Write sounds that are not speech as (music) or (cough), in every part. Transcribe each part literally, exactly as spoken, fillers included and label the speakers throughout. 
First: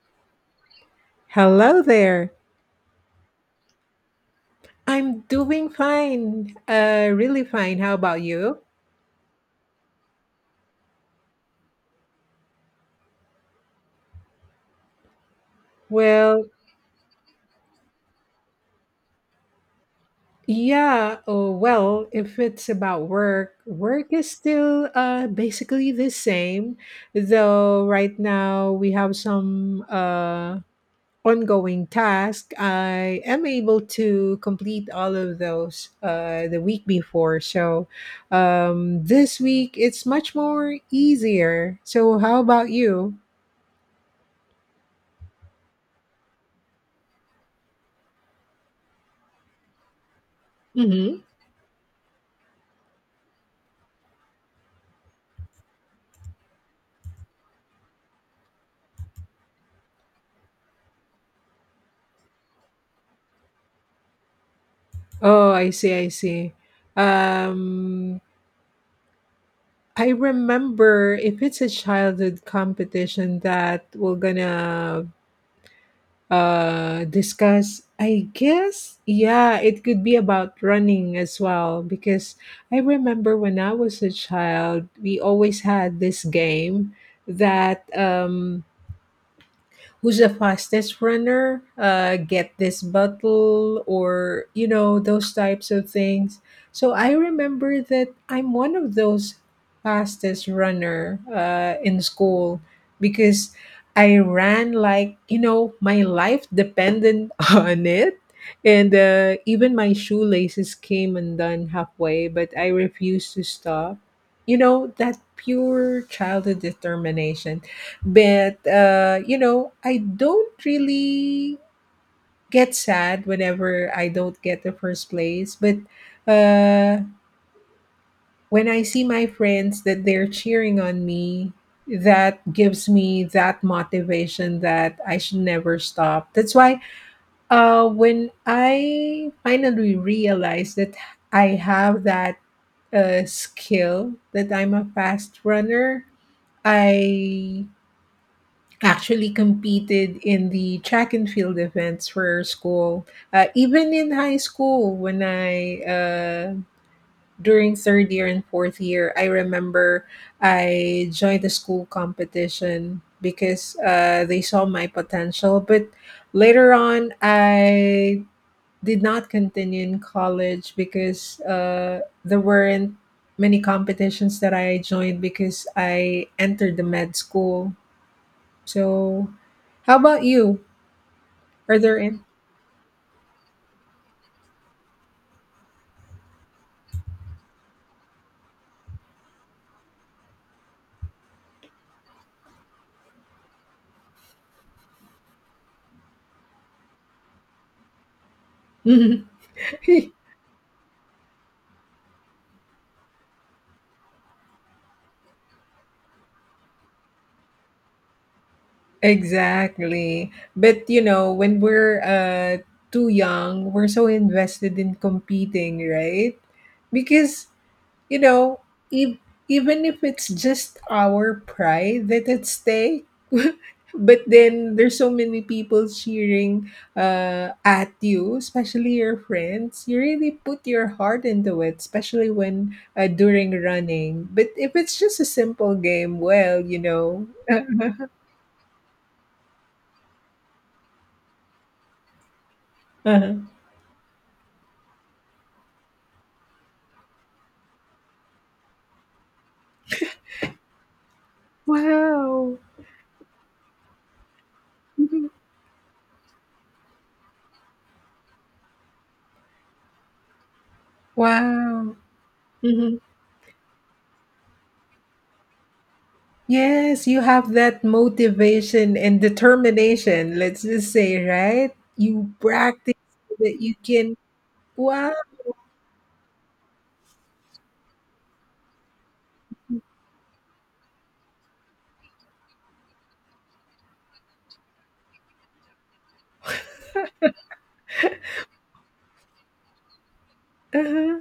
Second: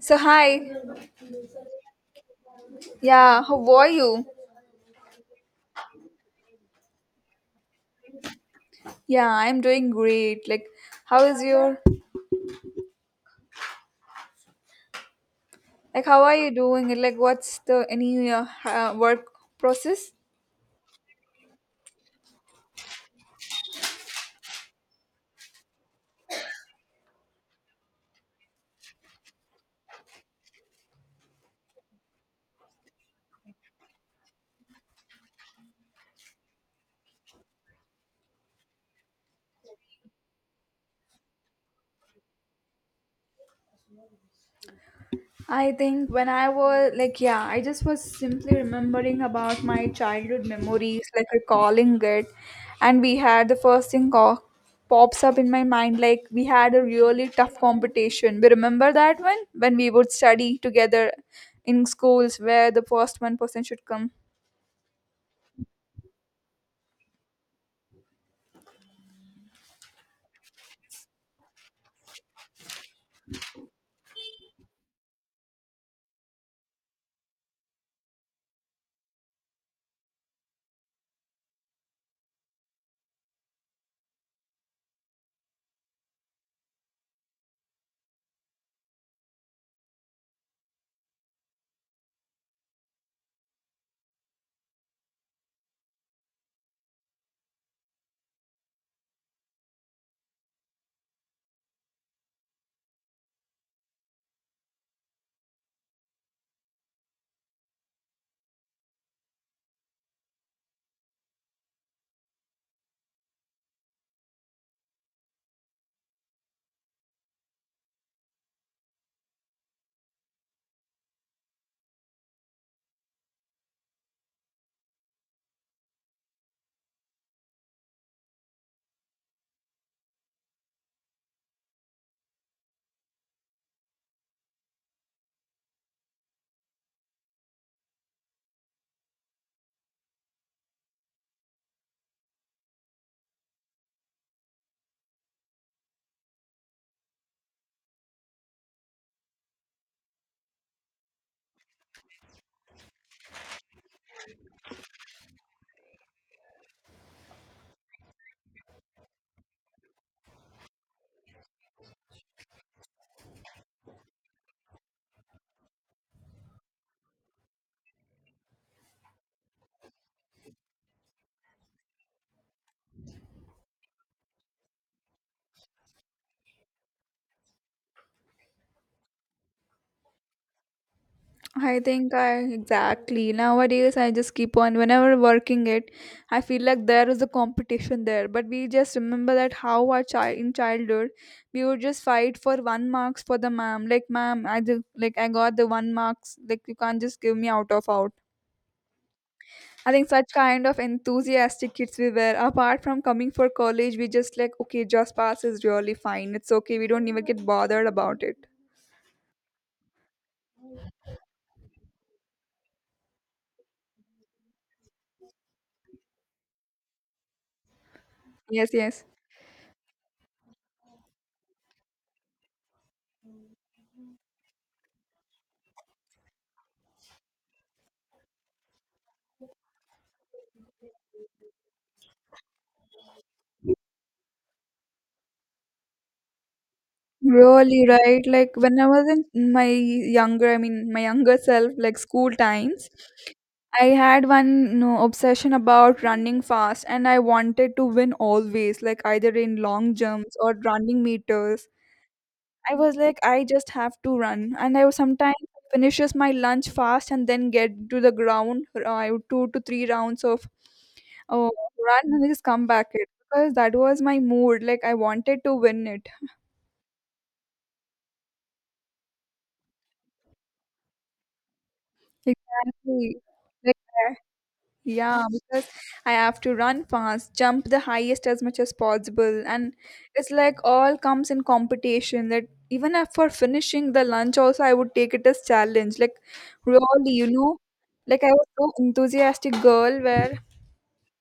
Speaker 1: So hi,
Speaker 2: Hello there.
Speaker 1: yeah, how are you?
Speaker 2: I'm doing fine, uh, really fine. How about you?
Speaker 1: Yeah, I'm doing great. Like, how is your, like, how are
Speaker 2: Well,
Speaker 1: you doing? And, like, what's the any uh, uh, work process?
Speaker 2: yeah. Oh, well, if it's about work, work is still uh, basically the same, though. Right now, we have some uh, ongoing task. I am able to complete all of those uh, the week before, so um, this week it's much more easier. So, how about you?
Speaker 1: I think when I was like, yeah, I just was simply remembering about my childhood memories, like recalling it, and we had the first thing co- pops up in my mind, like we had a really tough competition. We remember that one when we would study together in schools where the first one person should come.
Speaker 2: Oh, I see, I see. Um, I remember if it's a childhood competition that we're gonna uh discuss, I guess, yeah, it could be about running as well because I remember when I was a child, we always had this game that um who's the fastest runner uh, get this bottle or you know those types of things. So i remember that I'm one of those fastest runner uh, in school because I ran like, you know, my life depended (laughs) on it. And uh, even my shoelaces came undone halfway, but I refused to stop. You know that pure childhood determination. But uh, you know, I don't really get sad whenever I don't get the first place. But uh, when I see my friends that they're cheering on me, that gives me that motivation that I should never stop. That's why uh, when I finally realized that I have that uh, skill that I'm a fast runner, I actually competed in the track and field events for school, uh, even in high school. When i uh, during third year and fourth year, I remember I joined the school competition because uh, they saw my potential. But later on, I did not continue in college because uh, there weren't many competitions that I joined because I entered the med school. So, how about you? Are
Speaker 1: I
Speaker 2: there
Speaker 1: think
Speaker 2: in?
Speaker 1: I exactly nowadays I just keep on whenever working it. I feel like there is a competition there, but we just remember that how our child in childhood we would just fight for one marks for the ma'am, like ma'am I just like I got the one marks, like you can't just give me out of out.
Speaker 2: (laughs)
Speaker 1: I think such kind of enthusiastic kids we were, apart from coming for college we just like, okay, just pass is really fine, it's okay, we don't even get bothered about it.
Speaker 2: Exactly. But you know, when we're uh, too young, we're so invested in competing, right? Because you know,
Speaker 1: Yes, yes.
Speaker 2: ev- even if it's just our pride that at stake, (laughs) but then there's so many people cheering uh, at you, especially your friends. You really put your heart into it, especially when uh, during running. But if it's just a simple game, well, you know,
Speaker 1: Really,
Speaker 2: (laughs)
Speaker 1: right? Like when I was in my younger, I mean, my younger self, like school times,
Speaker 2: Uh-huh.
Speaker 1: I had one no, obsession about running fast and I wanted to win always, like either in long jumps or running meters.
Speaker 2: Wow,
Speaker 1: I was like, I just have to run. And I would sometimes
Speaker 2: (laughs)
Speaker 1: finishes my lunch fast and then get to the ground. uh, I would two to three rounds of oh,
Speaker 2: wow.
Speaker 1: run and just come back
Speaker 2: Mhm.
Speaker 1: it, because that was my mood. Like I wanted to win it.
Speaker 2: Yes, you have that motivation and determination, let's just say, right? You practice
Speaker 1: Exactly.
Speaker 2: so that you
Speaker 1: Like,
Speaker 2: can wow.
Speaker 1: yeah, because I have to run fast, jump the highest as much as possible, and it's like all comes in competition. That even if for finishing the lunch, also I would take it as challenge. Like really, you know, like I was so enthusiastic girl where
Speaker 2: Uh-huh.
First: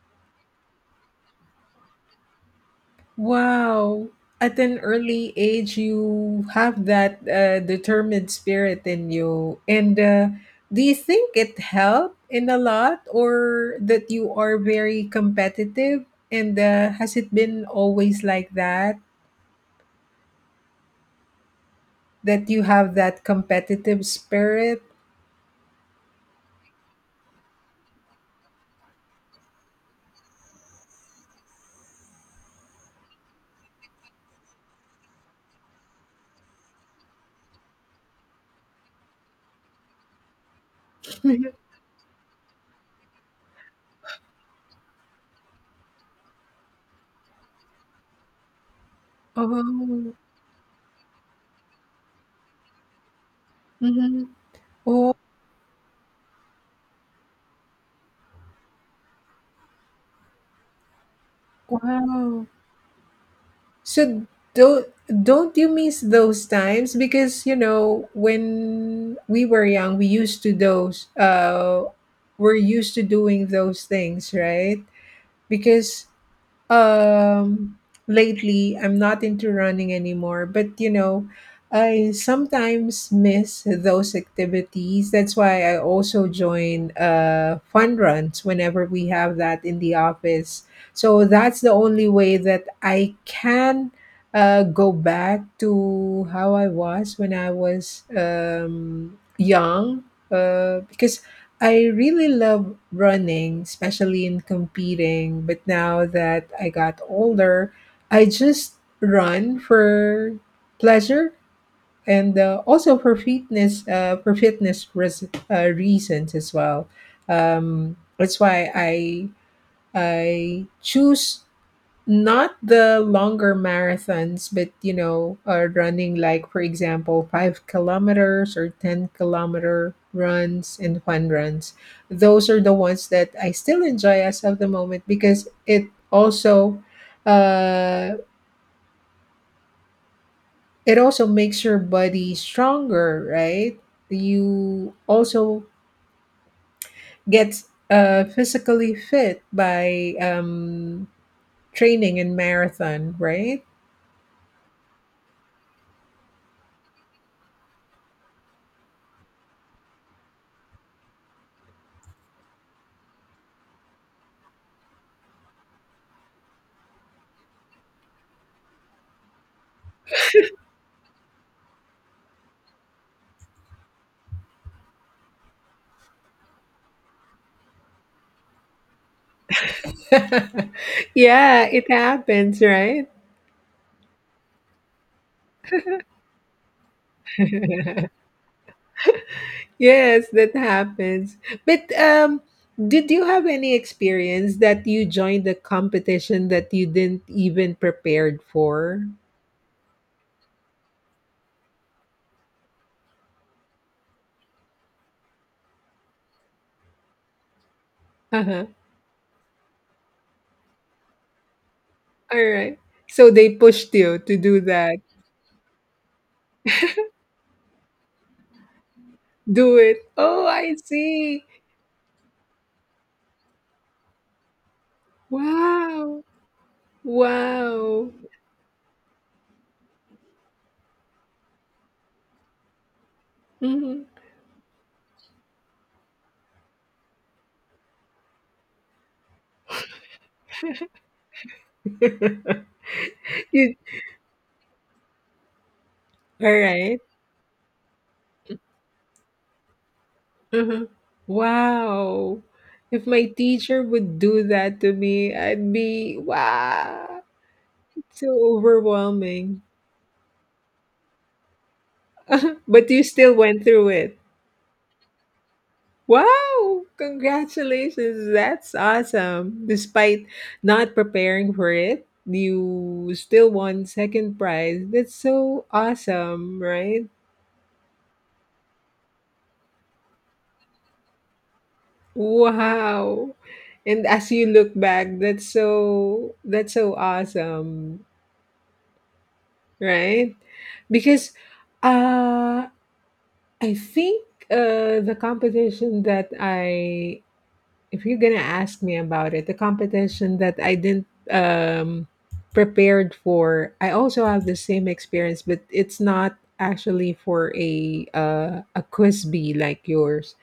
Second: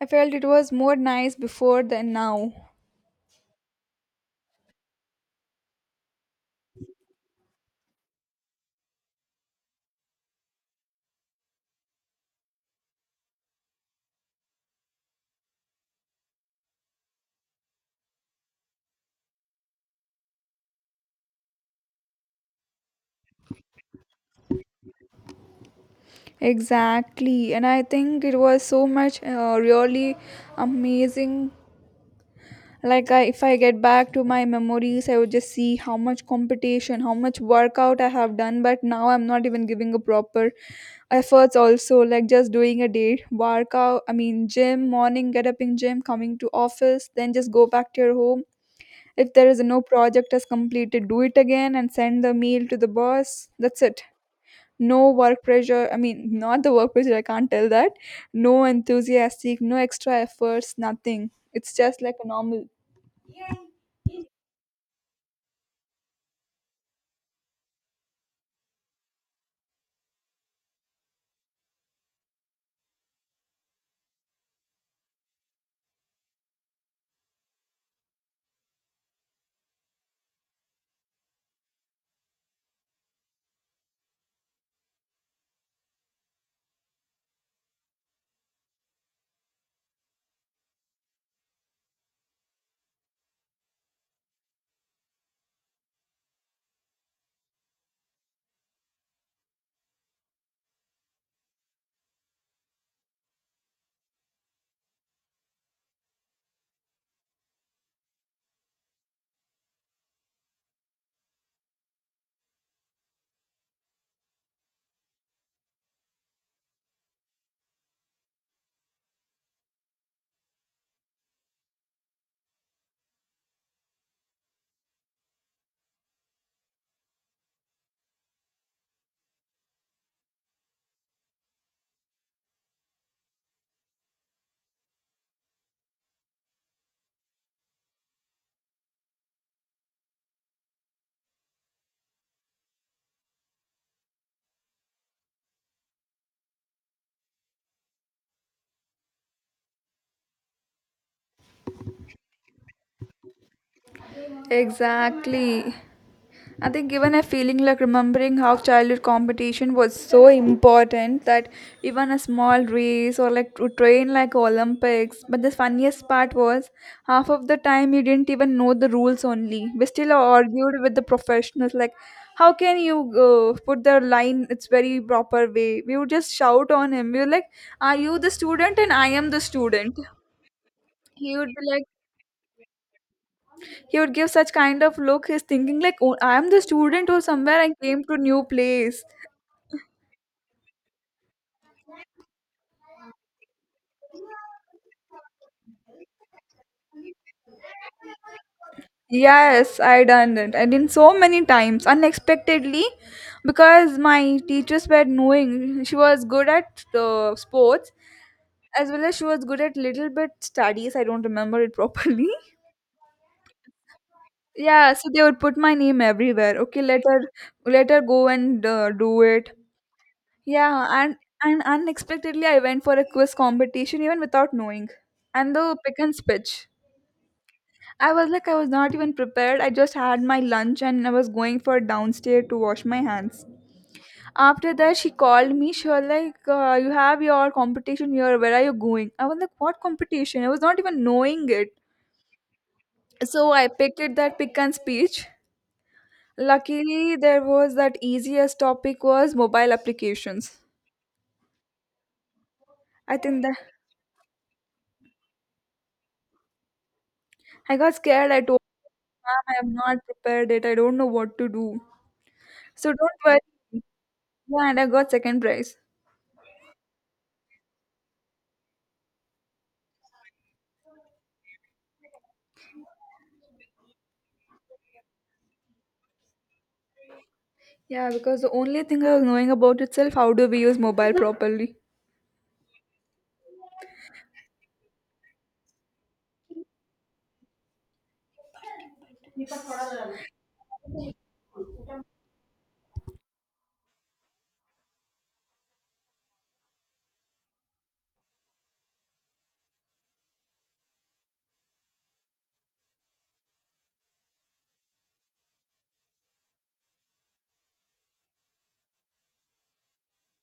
Speaker 1: I felt it was more nice before than now.
Speaker 2: Wow. At an early age, you have that uh, determined spirit in you. And uh, do you think it helped in a lot, or that you are very competitive? And uh, has it been always like that? That you have that competitive spirit? (laughs)
Speaker 1: Exactly, and I think it was so much uh, really amazing, like I, if I get back to my memories I would just see how much competition, how much workout I have done, but now I'm not even giving a proper efforts also, like just doing a day workout, I mean gym morning, get up in gym, coming to office, then just go back to your home. If there is no
Speaker 2: Oh,
Speaker 1: project as completed, do it again and send the mail to the boss, that's it.
Speaker 2: mhm.
Speaker 1: No
Speaker 2: Oh,
Speaker 1: work pressure, I mean not the work pressure, I can't tell that. No enthusiastic, no extra efforts, nothing, it's just like a
Speaker 2: wow.
Speaker 1: normal.
Speaker 2: So don't don't you miss those times? Because you know, when we were young, we used to those uh we're used to doing those things, right? Because Um, lately, I'm not into running anymore, but you know, I sometimes miss those activities. That's why I also join uh, fun runs whenever we have that in the office. So that's the only way that I can uh, go back to how I was when I was um, young. Uh, because I really love running, especially in competing. But now that I got older, I just run for pleasure and uh, also for fitness, uh, for fitness res- uh, reasons as well. Um, that's why I I choose not the longer marathons, but you know, uh, running like, for example, five kilometers or ten kilometer runs and fun runs. Those are the ones that I still enjoy as of the moment because it also, uh, it also makes your body stronger, right? You also get uh, physically fit by um, training in marathon, right?
Speaker 1: Exactly. I think even a feeling like remembering how childhood competition was so important that even a small race or like to train like Olympics. But the funniest part was half of the time you didn't even know the rules only. We still argued with the professionals like, how can you uh, put the line its very proper way? We would just shout on him. We were like, are you the student and I am the student?
Speaker 2: (laughs)
Speaker 1: He would
Speaker 2: Yeah,
Speaker 1: be like
Speaker 2: it happens, right?
Speaker 1: He would give such kind of look. He's thinking like, "Oh, I'm the student who somewhere I came to
Speaker 2: (laughs)
Speaker 1: new place."
Speaker 2: Yes, that happens. But um, did you have any experience that you joined a competition that you didn't even prepared for?
Speaker 1: Yes, I done it. I did so many times unexpectedly because my teachers were knowing she was good at uh, sports
Speaker 2: Uh-huh.
Speaker 1: as well as she was good at little bit studies. I don't remember it properly.
Speaker 2: All
Speaker 1: (laughs)
Speaker 2: right. So they pushed you to do
Speaker 1: Yeah,
Speaker 2: that.
Speaker 1: so they would put my name everywhere. Okay, let her let her go and uh, do it.
Speaker 2: Do it. Oh, I
Speaker 1: Yeah, and
Speaker 2: see.
Speaker 1: and unexpectedly I went for a quiz competition even without knowing. And the pick and
Speaker 2: Wow.
Speaker 1: speech. I
Speaker 2: Wow.
Speaker 1: was like I was not even prepared. I just had my lunch and I was going for downstairs to wash my hands.
Speaker 2: Mhm.
Speaker 1: After that she called me. She was like, uh, you have your competition here. Where are you going? I was like, what competition? I was not even knowing it.
Speaker 2: (laughs)
Speaker 1: So I
Speaker 2: You-
Speaker 1: picked it that pick and speech.
Speaker 2: all right.
Speaker 1: Luckily there was that easiest topic was mobile applications.
Speaker 2: Uh-huh. Wow. If
Speaker 1: I
Speaker 2: my
Speaker 1: think that
Speaker 2: teacher would do that to me, I'd be, wow,
Speaker 1: I got
Speaker 2: so
Speaker 1: scared. I told ma'am I
Speaker 2: overwhelming.
Speaker 1: have not prepared it. I don't know what to do.
Speaker 2: (laughs) But
Speaker 1: So
Speaker 2: you
Speaker 1: don't
Speaker 2: still went
Speaker 1: worry.
Speaker 2: through it.
Speaker 1: Yeah, and I got second prize.
Speaker 2: Wow. Congratulations. That's awesome. Despite not preparing for it, you still won second prize. That's so awesome, right?
Speaker 1: Yeah, because the only thing I was knowing about itself, how do we use mobile properly? (laughs)
Speaker 2: Wow. And as you look back, that's so that's so awesome. Right? Because uh, I think uh, the competition that I, if you're gonna ask me about it, the competition that I didn't um, prepared for, I also have the same experience, but it's not actually for a uh, a quiz bee like yours.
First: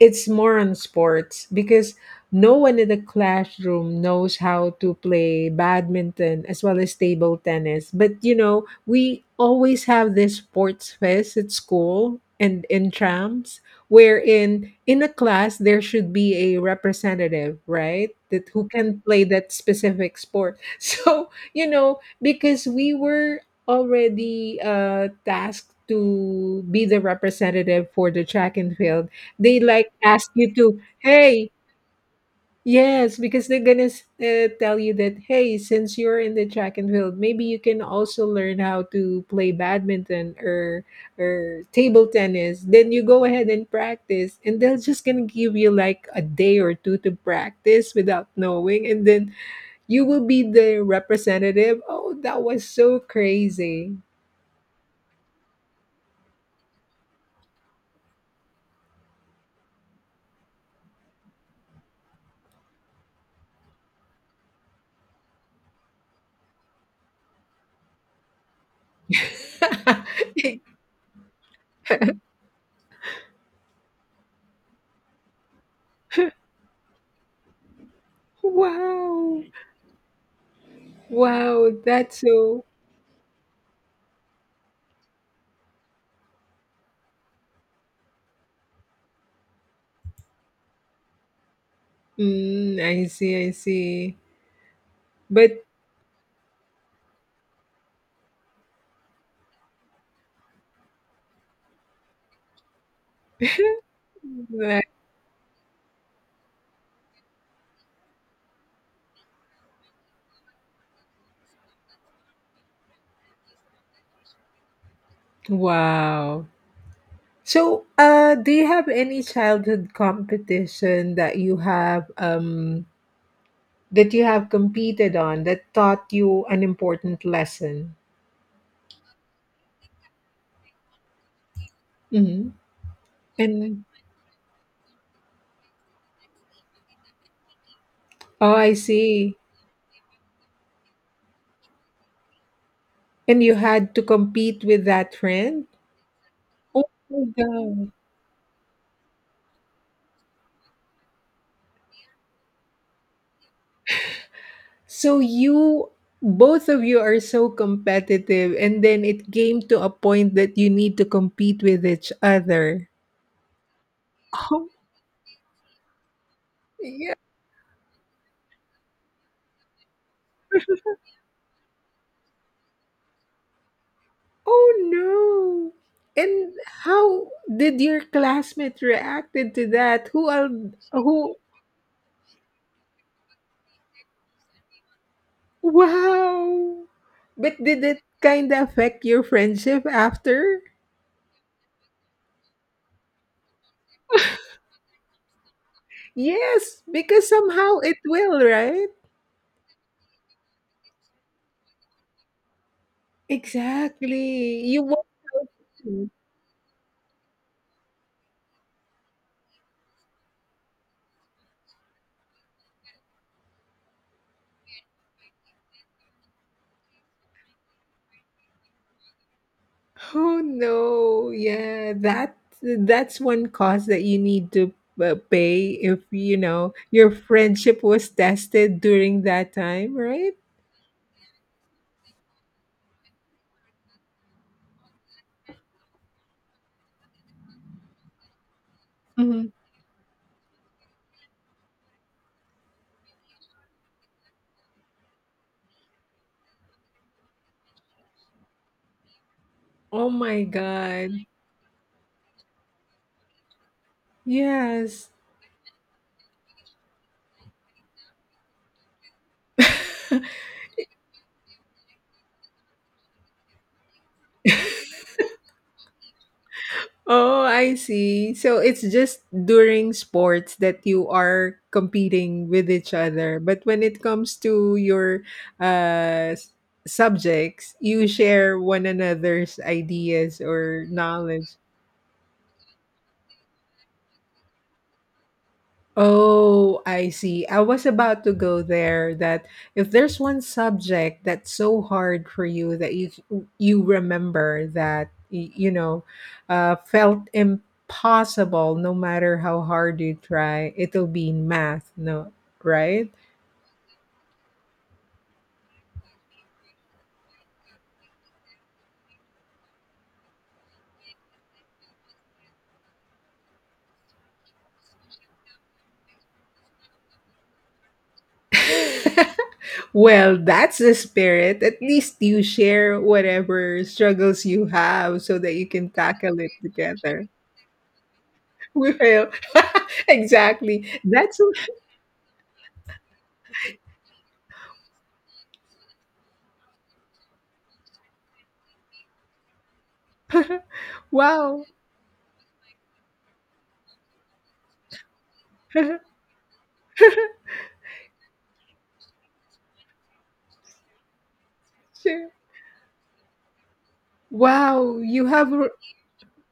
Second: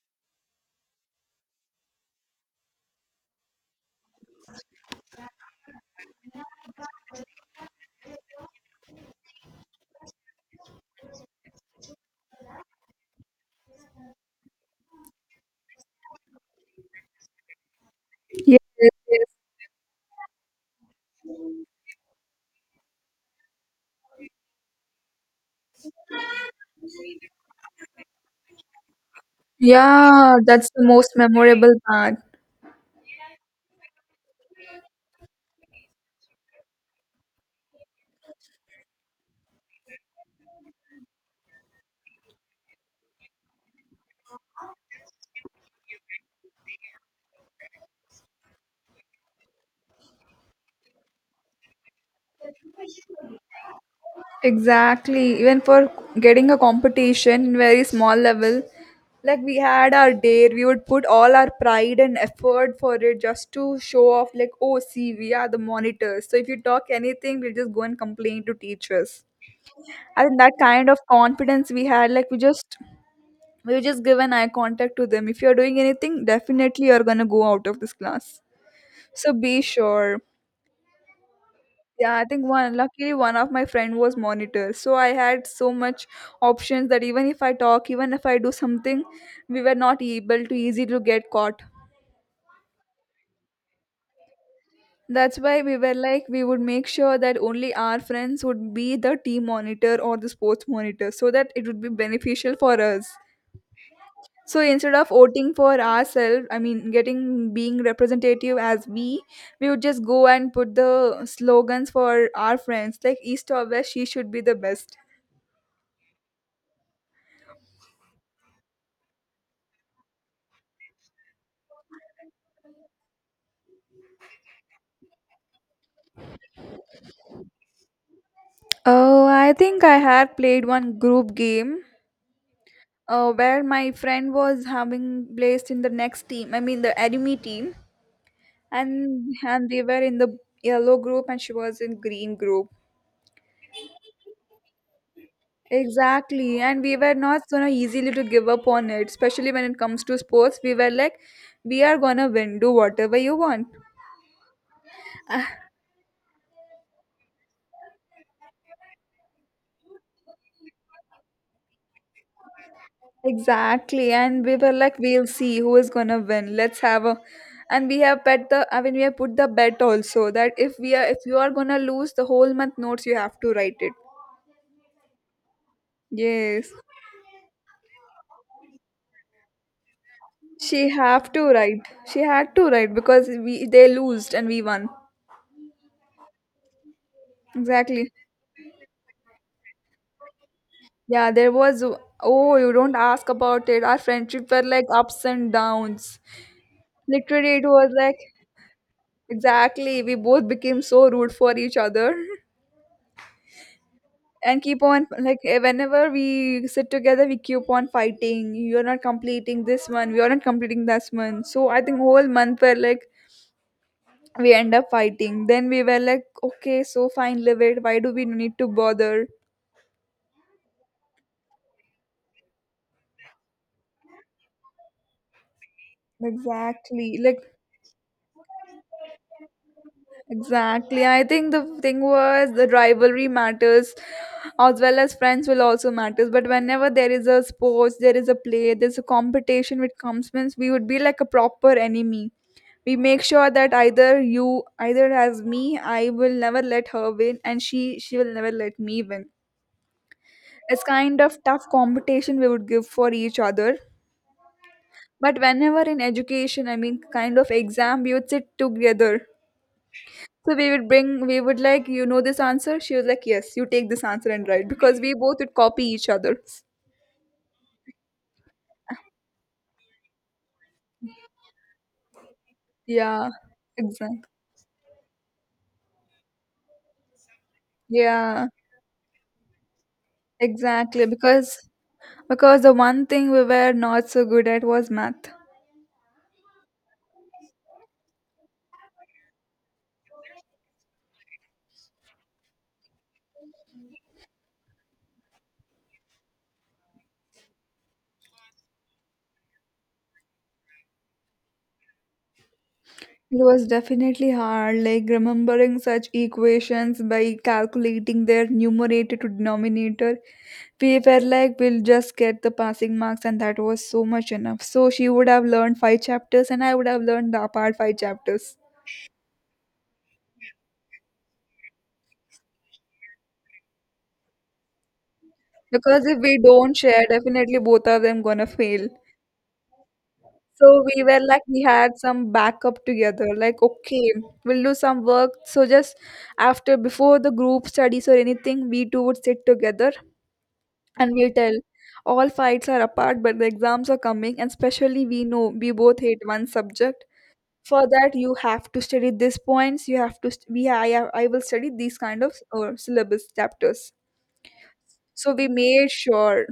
Speaker 2: It's more on sports because no one in the classroom knows how to play badminton as well as table tennis. But you know, we always have this sports fest at school and in trams, wherein in a class there should be a representative, right? That
Speaker 1: Yes,
Speaker 2: who
Speaker 1: yes,
Speaker 2: can
Speaker 1: yes.
Speaker 2: play that specific sport. (laughs) So, you know, because we were already uh tasked to be the representative for the track and field, they like ask
Speaker 1: Yeah,
Speaker 2: you
Speaker 1: that's
Speaker 2: to,
Speaker 1: the most
Speaker 2: hey,
Speaker 1: memorable part.
Speaker 2: yes, because they're gonna uh, tell you that, hey, since you're in the track and field, maybe you can also learn how to play badminton or or table tennis, then you go ahead and practice, and they're just gonna give you like a day or two to practice without knowing, and then you will be the representative. Oh, that was so crazy.
Speaker 1: Exactly. Even for getting a competition in very small level, like we had our dare, we would put all our pride and effort for it just to show off, like, oh, see, we are the monitors. So if you talk anything, we'll just go and complain to teachers. I think that
Speaker 2: (laughs)
Speaker 1: kind of confidence we had, like we just we would just give an eye contact to them. If you're doing anything, definitely you're gonna go out of this class. So
Speaker 2: Wow.
Speaker 1: be sure.
Speaker 2: Wow,
Speaker 1: Yeah,
Speaker 2: that's
Speaker 1: I think
Speaker 2: so.
Speaker 1: one luckily one of my friend was monitor. So I had so much options that even if I talk, even if I do something, we were not able to easy to get caught.
Speaker 2: Mm, I see, I see.
Speaker 1: That's why
Speaker 2: But
Speaker 1: we were like we would make sure that only our friends would be the team monitor or the sports monitor so that it would be beneficial for us. So
Speaker 2: like,
Speaker 1: instead of voting for ourselves, I mean getting being representative as we, we would just go and put the slogans for our friends like east or west she should be the best.
Speaker 2: wow. So, uh, do you have any childhood competition that you have um that you have competed on that taught you an important lesson.
Speaker 1: Oh, I think I had played one group game
Speaker 2: Hmm.
Speaker 1: uh,
Speaker 2: And
Speaker 1: where my friend was having placed in the next team, I mean the enemy team,
Speaker 2: oh, I
Speaker 1: and
Speaker 2: see.
Speaker 1: and they were in the yellow group and she was in green group.
Speaker 2: And you had to compete with that friend.
Speaker 1: Exactly, and
Speaker 2: Oh
Speaker 1: we were
Speaker 2: my
Speaker 1: not gonna
Speaker 2: God.
Speaker 1: easily to give up on it, especially when it comes to sports. We were like, we are gonna win, do whatever you want.
Speaker 2: So
Speaker 1: (laughs)
Speaker 2: you, both of you are so competitive, and then it came to a point that you need to compete with each other.
Speaker 1: Exactly. And we
Speaker 2: Oh,
Speaker 1: were like, we'll see who is gonna win. Let's have
Speaker 2: yeah.
Speaker 1: a, and we have bet the I mean we have put the bet also that if we are if you are gonna lose the whole month notes you have to write it.
Speaker 2: Oh no. And
Speaker 1: Yes.
Speaker 2: how did your classmate reacted to that? Who al?
Speaker 1: She have
Speaker 2: Who
Speaker 1: to write. She had to write because we they lost and we won.
Speaker 2: wow! But did it
Speaker 1: Exactly.
Speaker 2: kind of affect your friendship after?
Speaker 1: Yeah, there was, oh you don't ask about it. Our friendship were like ups and downs.
Speaker 2: Yes, because
Speaker 1: Literally it
Speaker 2: somehow
Speaker 1: was
Speaker 2: it
Speaker 1: like
Speaker 2: will, right?
Speaker 1: exactly we both became so rude for each other. (laughs) And
Speaker 2: Exactly.
Speaker 1: keep
Speaker 2: You
Speaker 1: on
Speaker 2: won't
Speaker 1: like
Speaker 2: know
Speaker 1: eh, whenever
Speaker 2: him.
Speaker 1: we sit together we keep on fighting, you're not completing this one, we are not completing this one, so I think whole month were like we end up fighting, then we were like okay so fine live it, why do we need to bother?
Speaker 2: Oh no! Yeah, that that's one cost that you need to uh, pay if you know your
Speaker 1: Exactly like,
Speaker 2: friendship was tested during that time, right?
Speaker 1: exactly. I think the thing was the rivalry matters as well as friends will also matters. But whenever there is a sports, there is a play, there's a
Speaker 2: Hmm.
Speaker 1: competition which comes means we would be like a proper enemy. We make sure that either you either as me, I will never let her win and she she will never let me win.
Speaker 2: Oh my
Speaker 1: It's
Speaker 2: God!
Speaker 1: kind of tough competition we would give for each other.
Speaker 2: Yes.
Speaker 1: But whenever in education, I mean kind of exam, we would sit together.
Speaker 2: (laughs)
Speaker 1: So we would bring, we would like, you know this answer? She was like, yes, you take this answer and write, because we both would copy each other.
Speaker 2: Oh, I see. So it's just during sports that you are competing with each
Speaker 1: Yeah,
Speaker 2: other. But when it
Speaker 1: exactly.
Speaker 2: comes to your uh, s- subjects, you
Speaker 1: Yeah,
Speaker 2: share one another's ideas or
Speaker 1: exactly.
Speaker 2: knowledge.
Speaker 1: Because because the one thing we were not so good at was math.
Speaker 2: Oh, I see. I was about to go there that if there's one subject that's so hard for you that you you remember that y- you know uh, felt impossible no matter how hard you try, it'll be math, no, right?
Speaker 1: It was definitely hard, like remembering such equations by calculating their numerator to denominator. We were like, we'll just get the passing marks, and that was so much enough. So she would have learned five chapters, and I would have learned the apart five chapters.
Speaker 2: (laughs) Well, that's the spirit. At least you share whatever struggles you have so that you can
Speaker 1: Because if we
Speaker 2: tackle it
Speaker 1: don't share,
Speaker 2: together. (laughs)
Speaker 1: definitely both of them gonna fail.
Speaker 2: Well, (laughs)
Speaker 1: So
Speaker 2: exactly.
Speaker 1: we were
Speaker 2: That's
Speaker 1: like we had some backup together, like okay, we'll do some work. So just after before the group studies or anything, we two would sit together and we'll tell
Speaker 2: wow.
Speaker 1: all fights are apart, but the exams are coming, and especially we know we both hate
Speaker 2: (laughs)
Speaker 1: one subject. For that, you have to study these points. You have to st- we I have- I will study these kind
Speaker 2: Sure.
Speaker 1: of or syllabus chapters.
Speaker 2: Wow, you
Speaker 1: So we
Speaker 2: have a,
Speaker 1: made sure,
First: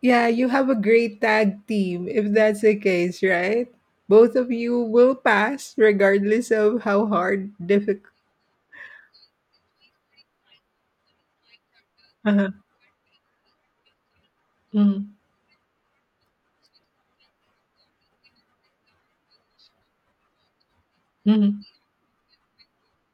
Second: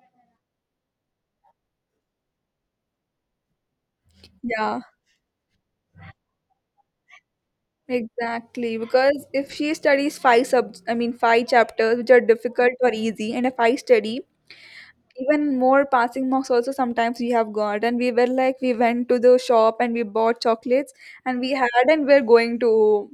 Speaker 2: yeah, you have a great tag team if that's the case, right? Both of
Speaker 1: yeah.
Speaker 2: you will pass regardless of how hard difficult.
Speaker 1: Exactly, because if she studies five sub, I mean five chapters which are
Speaker 2: Uh-huh.
Speaker 1: difficult or easy, and if I study
Speaker 2: Mhm.
Speaker 1: even more passing marks also sometimes we have got, and we were like we went to the shop and we bought chocolates and we
Speaker 2: Mhm.
Speaker 1: had and we're going to.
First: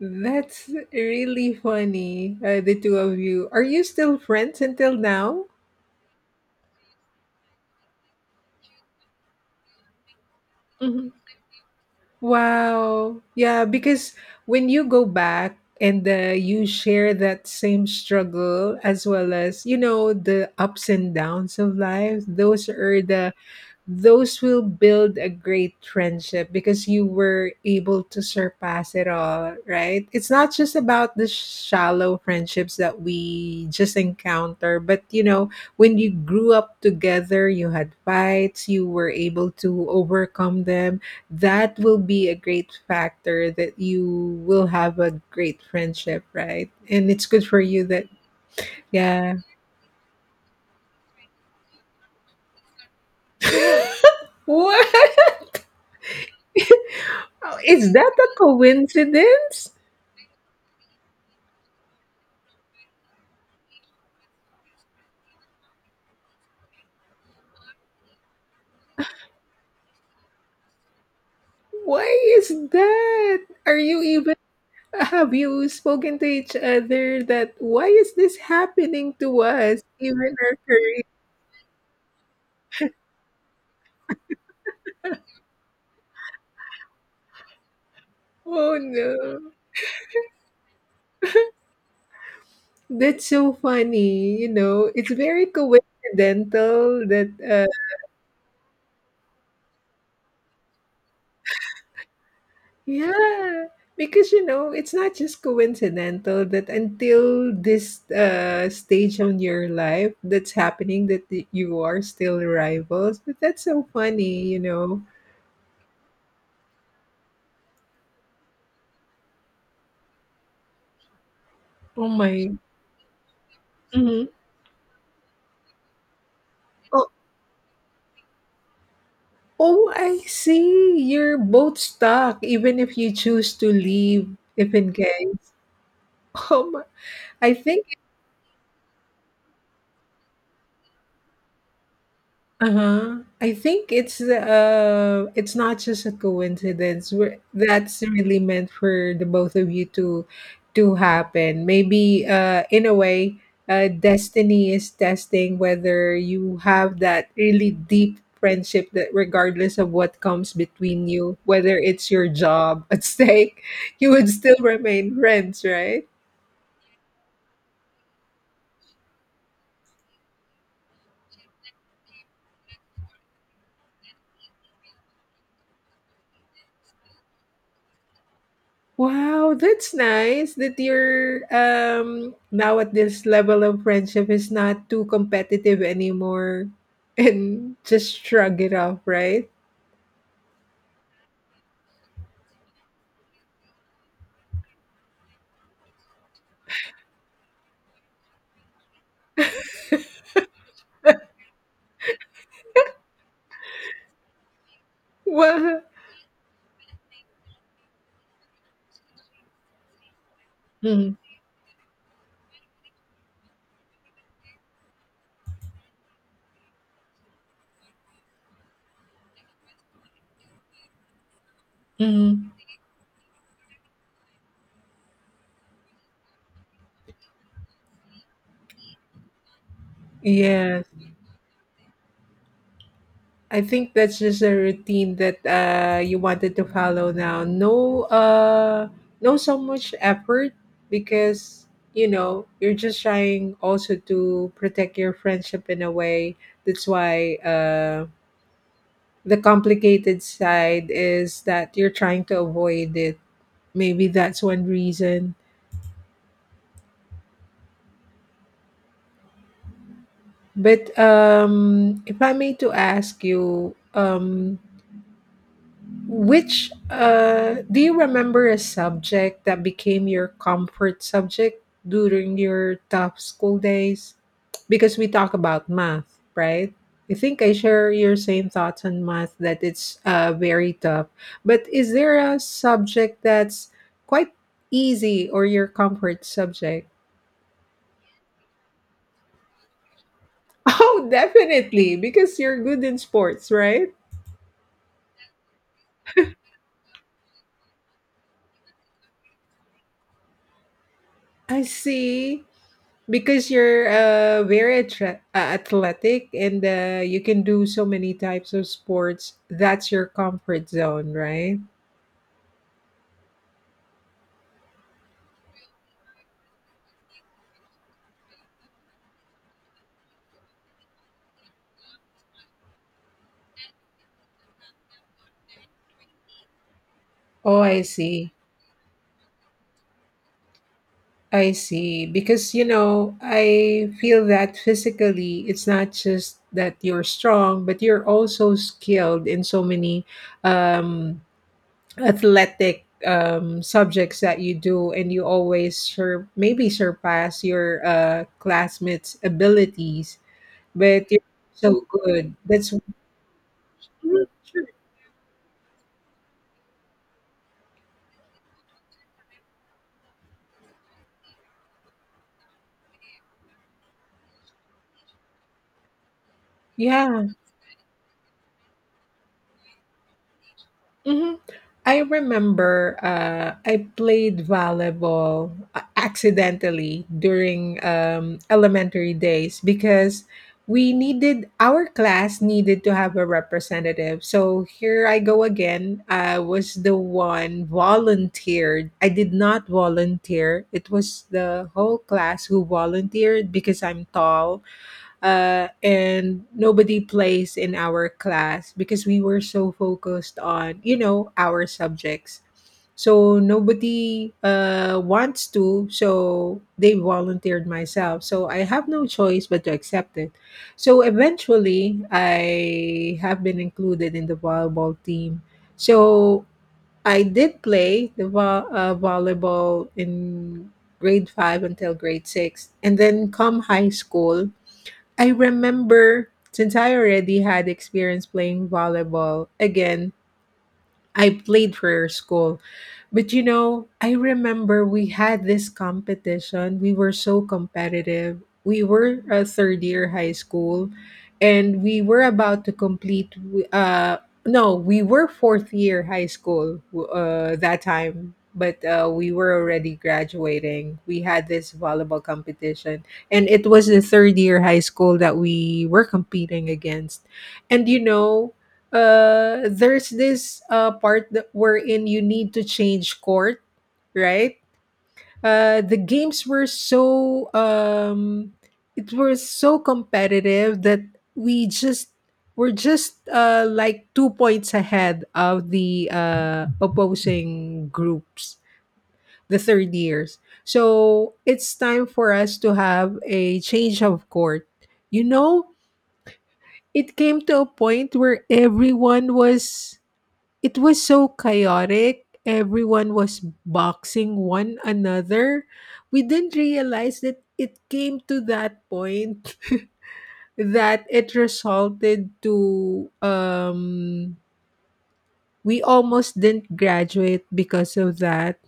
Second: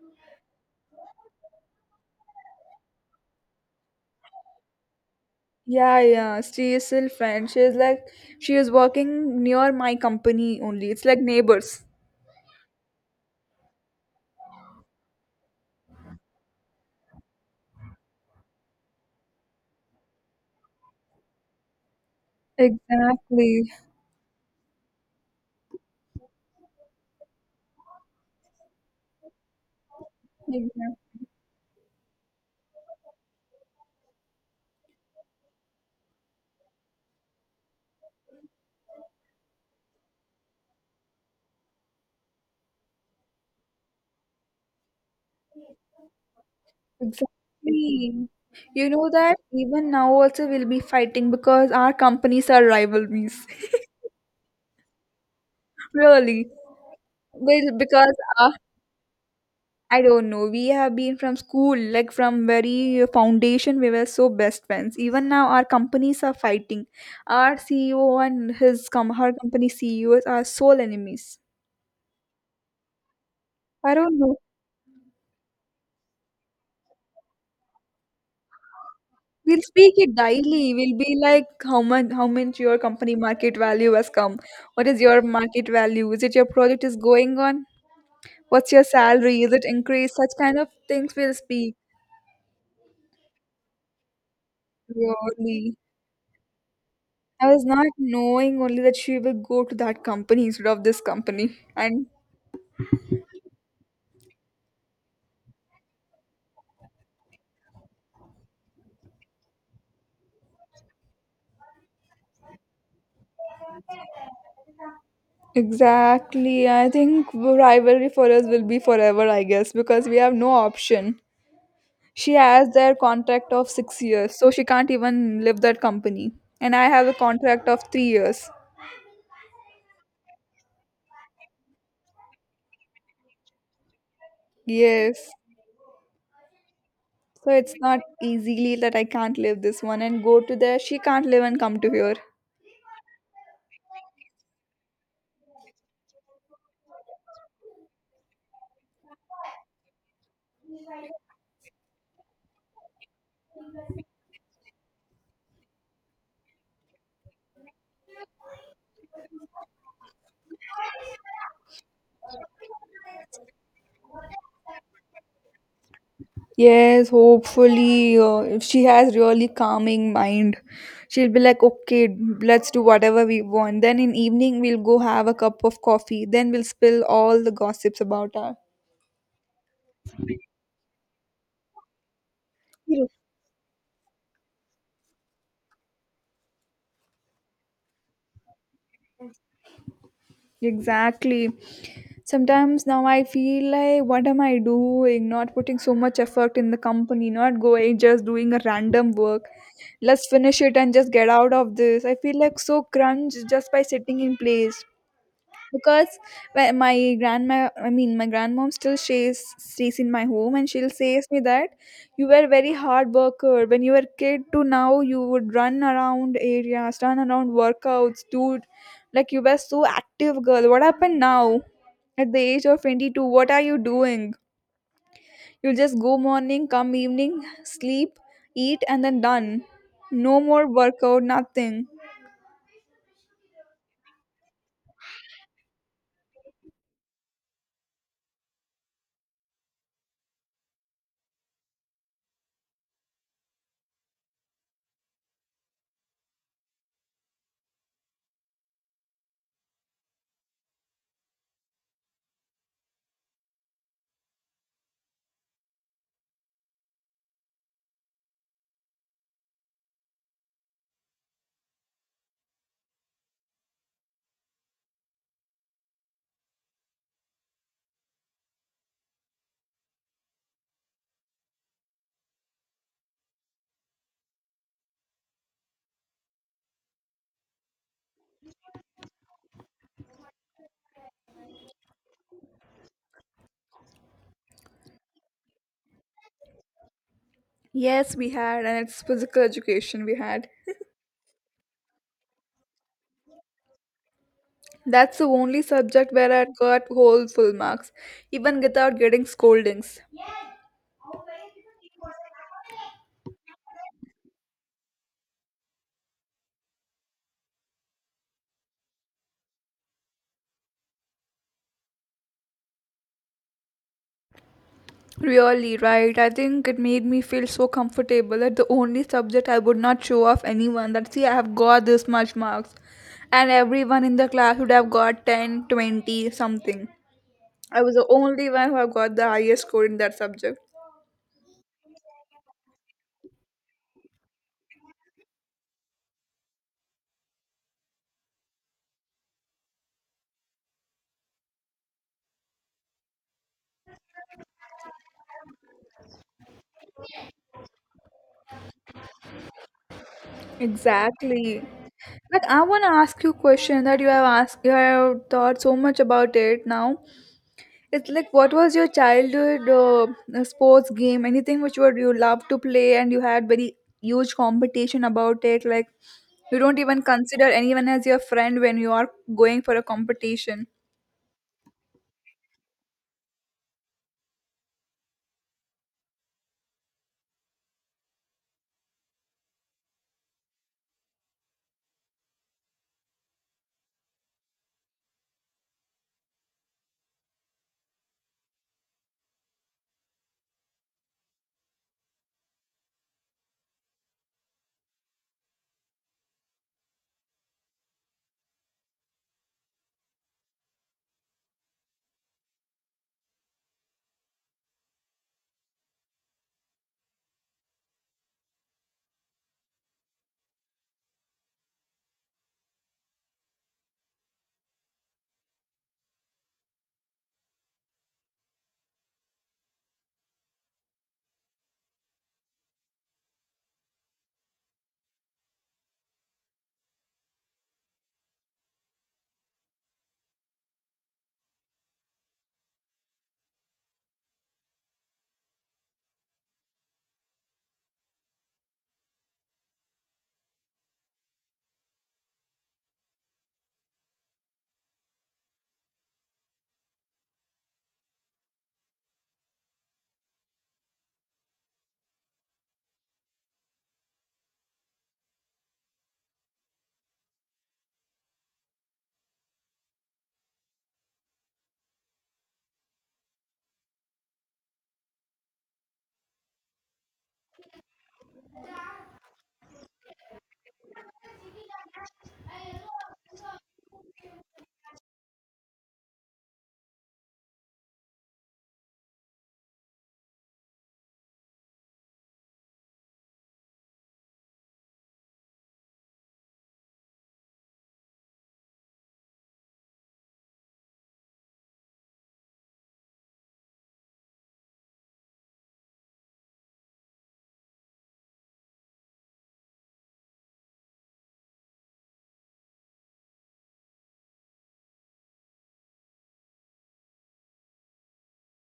Speaker 2: That's really funny. Uh, the two of you. Are you still friends until now?
Speaker 1: Yeah, yeah. She is still friend. She is like she is working near my company only. It's like neighbors.
Speaker 2: Wow. Yeah, because when you go back and uh, you share that same struggle as well as, you know, the ups and downs of life, those are the
Speaker 1: Exactly.
Speaker 2: those will build a great friendship because you were able to surpass it all, right? It's not just
Speaker 1: Exactly.
Speaker 2: about the shallow friendships that we just encounter, but you know, when you grew up together, you had fights, you were able to overcome them. That will be a great factor that you will have a great friendship, right? And it's good for you that,
Speaker 1: Exactly. You know
Speaker 2: yeah.
Speaker 1: that even now also we'll be fighting because our companies are rivalries. (laughs)
Speaker 2: (laughs) What?
Speaker 1: Really. Well,
Speaker 2: Is that
Speaker 1: because
Speaker 2: a
Speaker 1: uh,
Speaker 2: coincidence?
Speaker 1: I don't know, we have been from school, like from very foundation, we were so best friends. Even now, our companies are fighting. Our C E O and his com her company C E Os are sole enemies.
Speaker 2: Why is that? Are
Speaker 1: I
Speaker 2: you
Speaker 1: don't
Speaker 2: even
Speaker 1: know.
Speaker 2: have you spoken to each other that why is this happening to
Speaker 1: We'll
Speaker 2: us?
Speaker 1: speak it
Speaker 2: Even our
Speaker 1: daily. We'll
Speaker 2: career.
Speaker 1: be like, how much, how much your company market value has come? What is your market value? Is it your project is going on? What's
Speaker 2: Oh
Speaker 1: your salary?
Speaker 2: no.
Speaker 1: Is it increased? Such kind of things we'll speak
Speaker 2: That's so funny, you know. It's very
Speaker 1: purely.
Speaker 2: coincidental that
Speaker 1: I was
Speaker 2: uh
Speaker 1: not knowing only that she will go to that company instead of this company. And
Speaker 2: yeah. Because you know, it's not just coincidental that until this uh stage on your life that's happening that y- you are still rivals. But that's so funny, you know.
Speaker 1: exactly, I think rivalry for us will be forever, I guess, because we have no option.
Speaker 2: Oh
Speaker 1: She
Speaker 2: my.
Speaker 1: has their contract of six
Speaker 2: Mhm.
Speaker 1: years, so she can't even leave that company. And I have a contract of three years.
Speaker 2: Oh, I see. You're both stuck, even if you choose to leave,
Speaker 1: Yes.
Speaker 2: Ifingay. (laughs) Um,
Speaker 1: So
Speaker 2: I
Speaker 1: it's
Speaker 2: think
Speaker 1: not easily that I can't leave this one and go to there. She can't live and come to here.
Speaker 2: uh-huh. I think it's uh it's not just a coincidence. We're, that's really meant for the both of you to to happen. Maybe uh in a way, uh destiny is testing whether you have that really deep friendship that regardless of what comes between you, whether it's your job at stake, (laughs) you would still remain friends, right?
Speaker 1: Yes, hopefully, uh, if she has really calming mind, she'll be like, okay, let's do whatever we want. Then in evening, we'll go have a cup of coffee. Then we'll spill all the gossips about her.
Speaker 2: Wow, that's nice that you're um now at this level of friendship is not too competitive anymore (laughs) and just shrug it off, right?
Speaker 1: Exactly. Sometimes now I feel like, what am I doing? Not putting so much effort in the company, not going, just doing a random work. Let's finish it and just get out of this. I feel like so crunch just by sitting in place,
Speaker 2: Wow.
Speaker 1: because wh- my grandma, I mean my grandmom, still stays stays in my home, and she'll say
Speaker 2: Mm,
Speaker 1: me that you were very hard worker when you were kid. To now you would run around areas, run around workouts, dude, like you were so active girl. What happened now? At the
Speaker 2: mm,
Speaker 1: age of twenty-two, what are you doing? You just go morning, come evening, sleep, eat, and then done. No more
Speaker 2: yes.
Speaker 1: workout, nothing.
Speaker 2: I think that's just a routine that uh you wanted to follow now. No uh no so much effort because you know you're just trying also to protect your friendship in a way. That's why um the complicated side is that you're trying to avoid it. Maybe that's one reason. But um, if I may to ask you, um, Which uh, do you remember a subject that became your comfort subject during your tough school days? Because we talk about math, right? I think I share your same thoughts on math that it's uh, very tough. But is there a subject that's quite easy or your comfort subject?
Speaker 1: Yes, we had, and it's physical education we had.
Speaker 2: (laughs) Oh, definitely, because you're good in sports, right?
Speaker 1: That's the only subject where I got whole full marks, even without getting scoldings.
Speaker 2: I see. Because you're uh, very attra- uh, athletic and uh, you can do so many types of sports. That's your comfort zone, right?
Speaker 1: Really, right? I think it made me feel so comfortable that the only subject I would not show off anyone that see I have got this much marks. And everyone in the class would have got ten, twenty, something.
Speaker 2: Oh, I
Speaker 1: I was the
Speaker 2: see.
Speaker 1: only one who have got the highest score in that subject.
Speaker 2: I see, because you know I feel that physically it's not just that you're strong, but you're also skilled in so many um, athletic um, subjects that you do, and you always sur- maybe surpass your uh, classmates abilities. But you're
Speaker 1: Exactly.
Speaker 2: so good.
Speaker 1: But I
Speaker 2: That's
Speaker 1: want to ask you a question that you have
Speaker 2: Mhm.
Speaker 1: asked,
Speaker 2: Sure.
Speaker 1: you have thought so much about it now. It's like, what was your childhood uh, uh, sports game? Anything which would you love to play and you had very huge competition about it? Like, you don't even
Speaker 2: Yeah.
Speaker 1: consider anyone as your friend when you are going for a competition.
Speaker 2: Mhm. I remember uh, I played volleyball a- accidentally during um, elementary days because we needed our class needed to have a representative. So here I go again. I was the one volunteered. I did not volunteer. It was the whole class who volunteered because I'm tall, uh, and nobody plays in our class because we were so focused on you know our subjects, so nobody uh, wants to, so they volunteered myself, so I have no choice but to accept it. So eventually I have been included in the volleyball team. So I did play the vo- uh, volleyball in grade five until grade six, and then come high school. I remember since I already had experience playing volleyball, again, I played for school. But you know, I remember we had this competition. We were so competitive. We were a third year high school and we were about to complete uh no, we were fourth year high school uh that time, but uh we were already graduating. We had this volleyball competition, and it was the third year high school that we were competing against. And you know, uh there's this uh part that wherein you need to change court, right? Uh the games were so um it was so competitive that we just were just uh like two points ahead of the uh opposing groups, the third years. So it's time for us to have a change of court. You know, it came to a point where everyone was it was so chaotic. Everyone was boxing one another. We didn't realize that it came to that point (laughs) that it resulted to um we almost didn't graduate because of that,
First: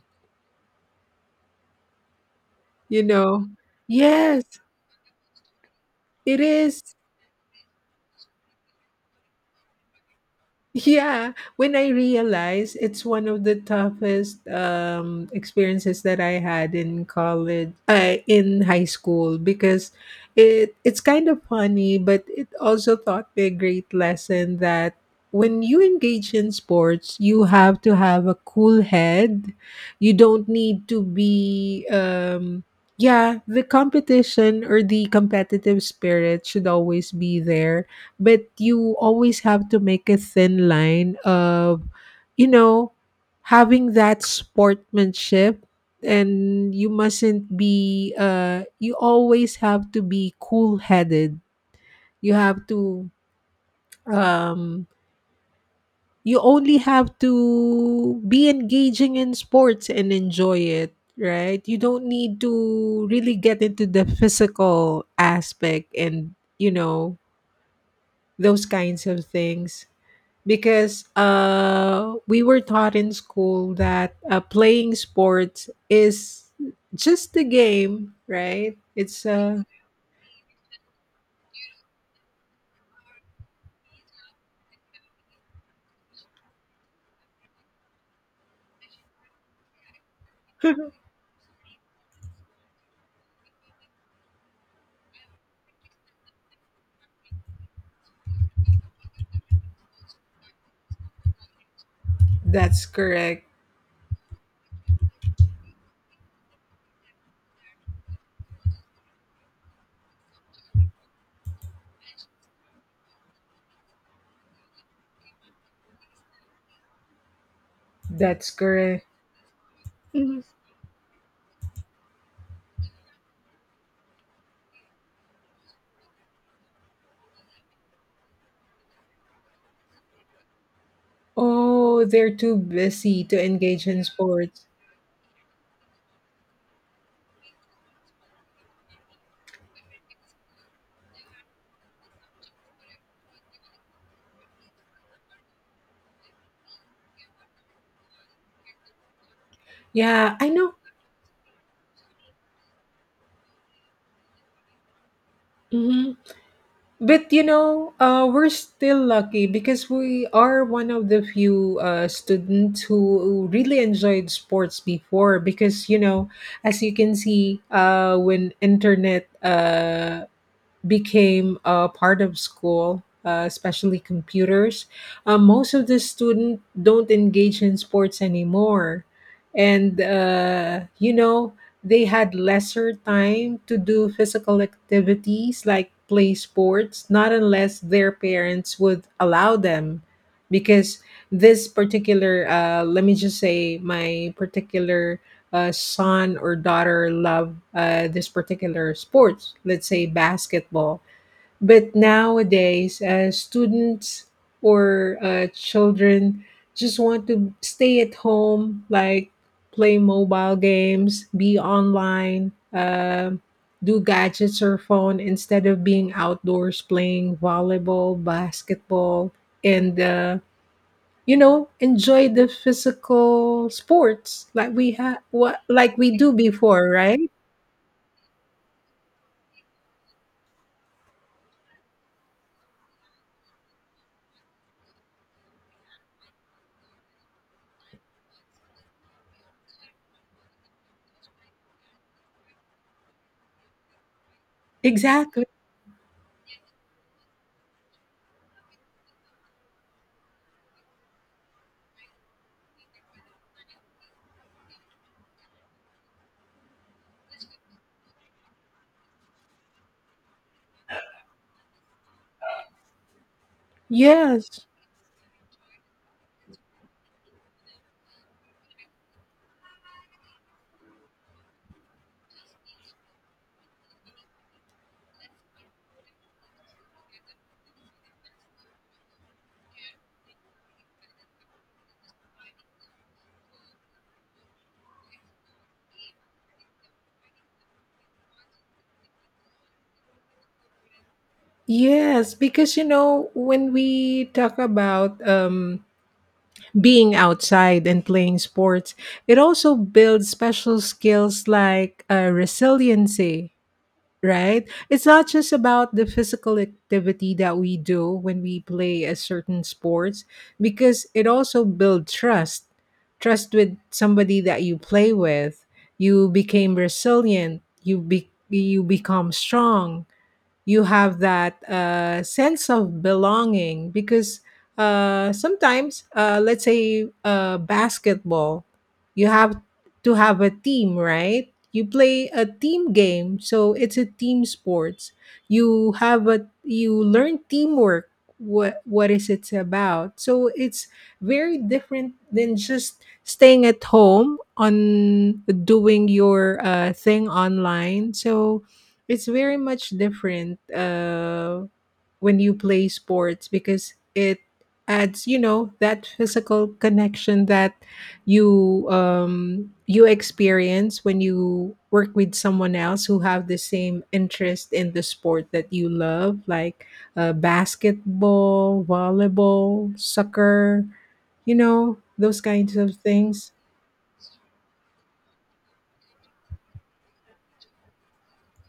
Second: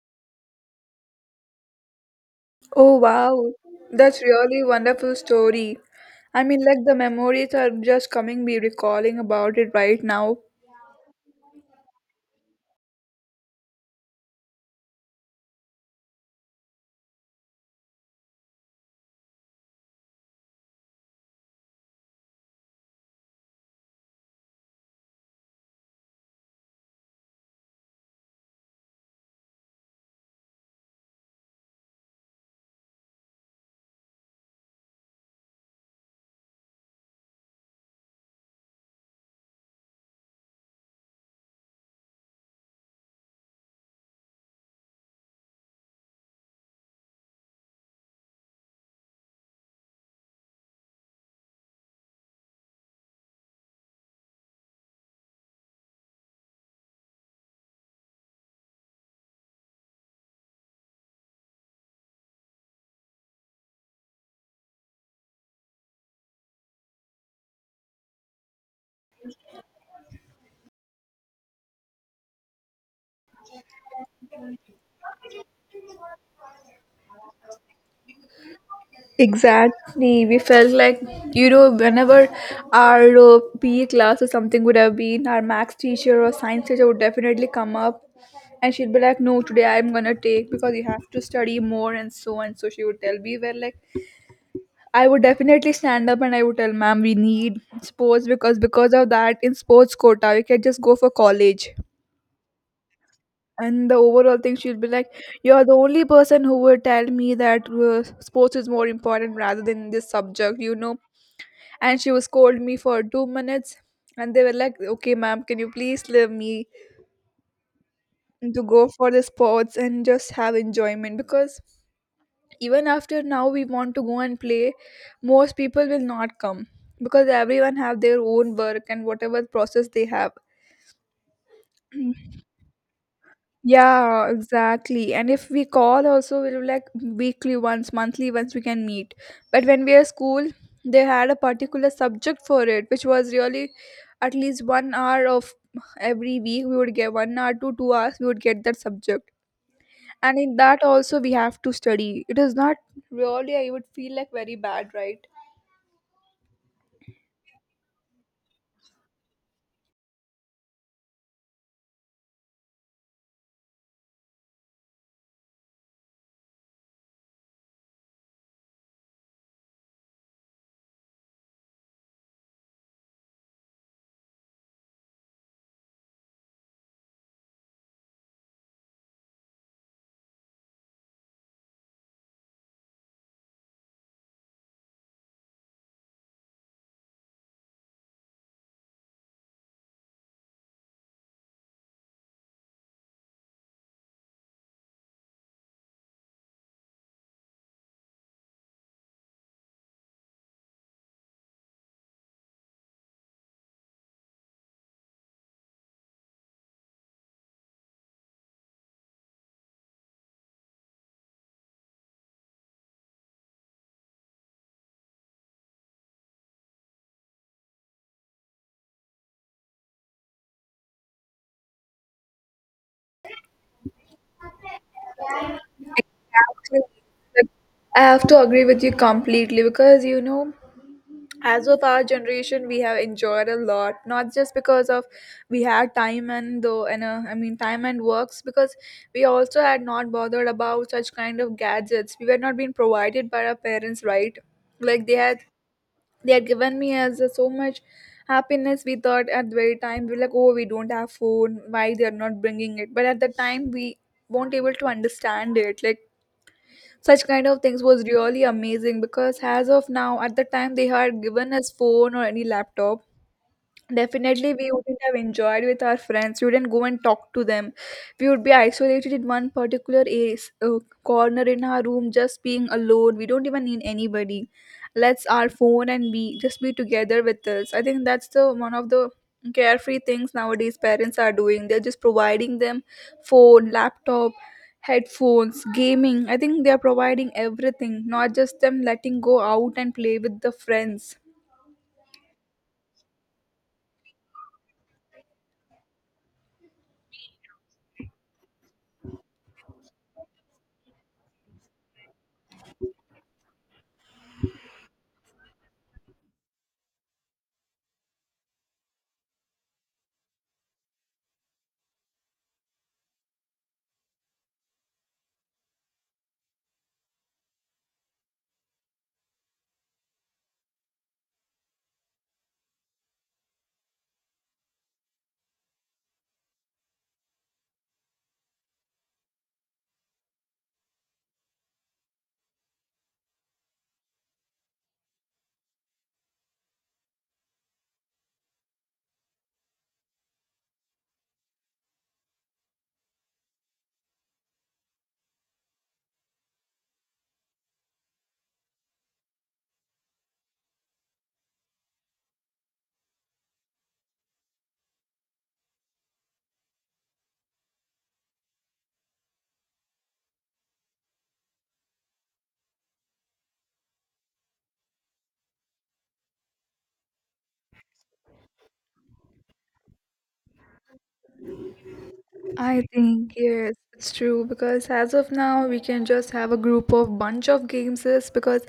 Speaker 1: Oh,
Speaker 2: you know.
Speaker 1: wow. That's
Speaker 2: Yes,
Speaker 1: really wonderful story.
Speaker 2: it
Speaker 1: I mean, like
Speaker 2: is.
Speaker 1: the memories are just coming, be recalling about it right now.
Speaker 2: Yeah, when I realized it's one of the toughest um, experiences that I had in college, uh, in high school, because it it's kind of funny, but it also taught me a great lesson that when you engage in sports, you have to have a cool head. You don't need to be, um, yeah, the competition or the competitive spirit should always be there, but you always have to make a thin line of, you know, having that sportsmanship. And you mustn't be uh you always have to be cool headed. You have to um you only have to be engaging in sports and enjoy it, right? You don't need to really get into the physical aspect and, you know, those kinds of things, because uh, we were taught in school that uh, playing sports is just a game, right? It's uh,
Speaker 1: Exactly. We felt like, you know, whenever our uh, P E class or something would have been, our max teacher or science teacher would definitely come up, and she'd be like, no, today I'm gonna take because you have to study more and so and so. She would tell me, where like, I would definitely stand up and I would tell, ma'am, we need sports because because of that, in sports quota, we can just go for college.
Speaker 2: (laughs) that's correct.
Speaker 1: And the overall thing, she'll be like, you're the only person who would tell me that uh, sports is more important rather than this subject, you know, and she was called me for two minutes, and they were like, okay ma'am, can you please leave me
Speaker 2: That's
Speaker 1: to go
Speaker 2: correct.
Speaker 1: for the sports and just have enjoyment, because even after now we want to go and play, most people will not come because everyone have their own work and whatever process they have.
Speaker 2: Oh, they're too busy to engage in
Speaker 1: Yeah,
Speaker 2: sports.
Speaker 1: exactly. And if we call also, we'll like weekly once, monthly once we can meet. But when we are school, they had a particular subject for it, which was really at least one hour of every week. We would get one hour to two hours, we would get that subject.
Speaker 2: Yeah,
Speaker 1: And
Speaker 2: I
Speaker 1: in
Speaker 2: know.
Speaker 1: that also, we have to study. It is not really, I would feel like very bad, right?
Speaker 2: Mm-hmm. But you know, uh, we're still lucky because we are one of the few uh, students who really enjoyed sports before. Because you know, as you can see, uh, when internet uh, became a part of school, uh, especially computers. Uh, most of the students don't engage in sports anymore, and uh, you know they had lesser time to do physical activities like play sports, not unless their parents would allow them, because this particular uh, let me just say my particular uh, son or daughter love uh, this particular sports, let's say basketball. But nowadays, uh, students or uh, children just want to stay at home, like play mobile games, be online, uh, do gadgets or phone instead of being outdoors playing volleyball, basketball, and uh, you know, enjoy the physical sports like we have, what, like we do
Speaker 1: Exactly.
Speaker 2: before, right?
Speaker 1: Like, I have to agree with you completely, because you know, as of our generation we have enjoyed a lot, not just because of we had time and though, and uh, I mean time and works, because we also had not bothered about such kind of gadgets. We were not being provided by our parents, right? Like they
Speaker 2: Exactly.
Speaker 1: had, they had given me as a, so much happiness we thought. At the very time we were like, oh, we don't have phone, why they are not bringing it? But at the time we won't able to understand it, like such kind of things was really amazing. Because as of now, at the time they had given us phone or any laptop, definitely,
Speaker 2: Yes,
Speaker 1: we wouldn't have enjoyed with our friends. We wouldn't go and talk to them. We would be isolated in one particular a- s- uh, corner in our room, just being alone. We don't even need anybody. Let's our phone and be just be together with us. I think that's the one of the carefree things nowadays parents are doing. They're just providing them phone, laptop, headphones, gaming. I think they are providing everything, not just them letting go out and play with the friends.
Speaker 2: yes, because you know when we talk about um being outside and playing sports, it also builds special skills like uh, resiliency, right? It's not just about the physical activity that we do when we play a certain sports, because it also builds trust. Trust with somebody that you play with. You became resilient. You be you become strong. You have that uh, sense of belonging because uh, sometimes, uh, let's say uh, basketball, you have to have a team, right? You play a team game, so it's a team sports. You have a You learn teamwork. What what is it's about? So it's very different than just staying at home on doing your uh, thing online. So it's very much different uh, when you play sports because it adds, you know, that physical connection that you um, you experience when you work with someone else who have the same interest in the sport that you love, like uh, basketball, volleyball, soccer, you know, those kinds
Speaker 1: I
Speaker 2: of
Speaker 1: think
Speaker 2: things.
Speaker 1: yes, it's true, because as of now we can just have a group of bunch of games is because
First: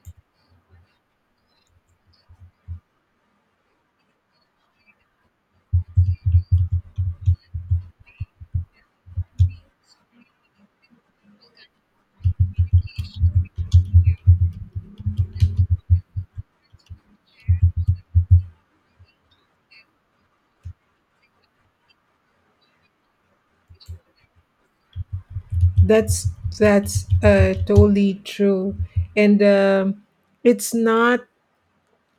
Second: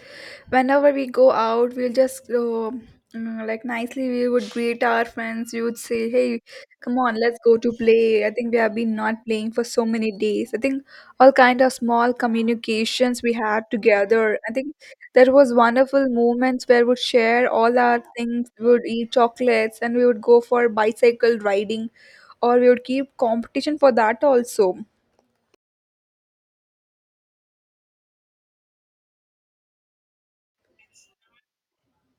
Speaker 1: whenever we go out we'll just uh, mm, like nicely we would greet our friends. We would say, hey, come on, let's go to play. I think we have been not playing for so many days. I think all kind of small communications we had together. I think there was wonderful moments where we would share all our things. We would eat chocolates and we would go for bicycle riding, or we would keep competition for that also.
Speaker 2: That's that's uh, totally true, and um, it's not.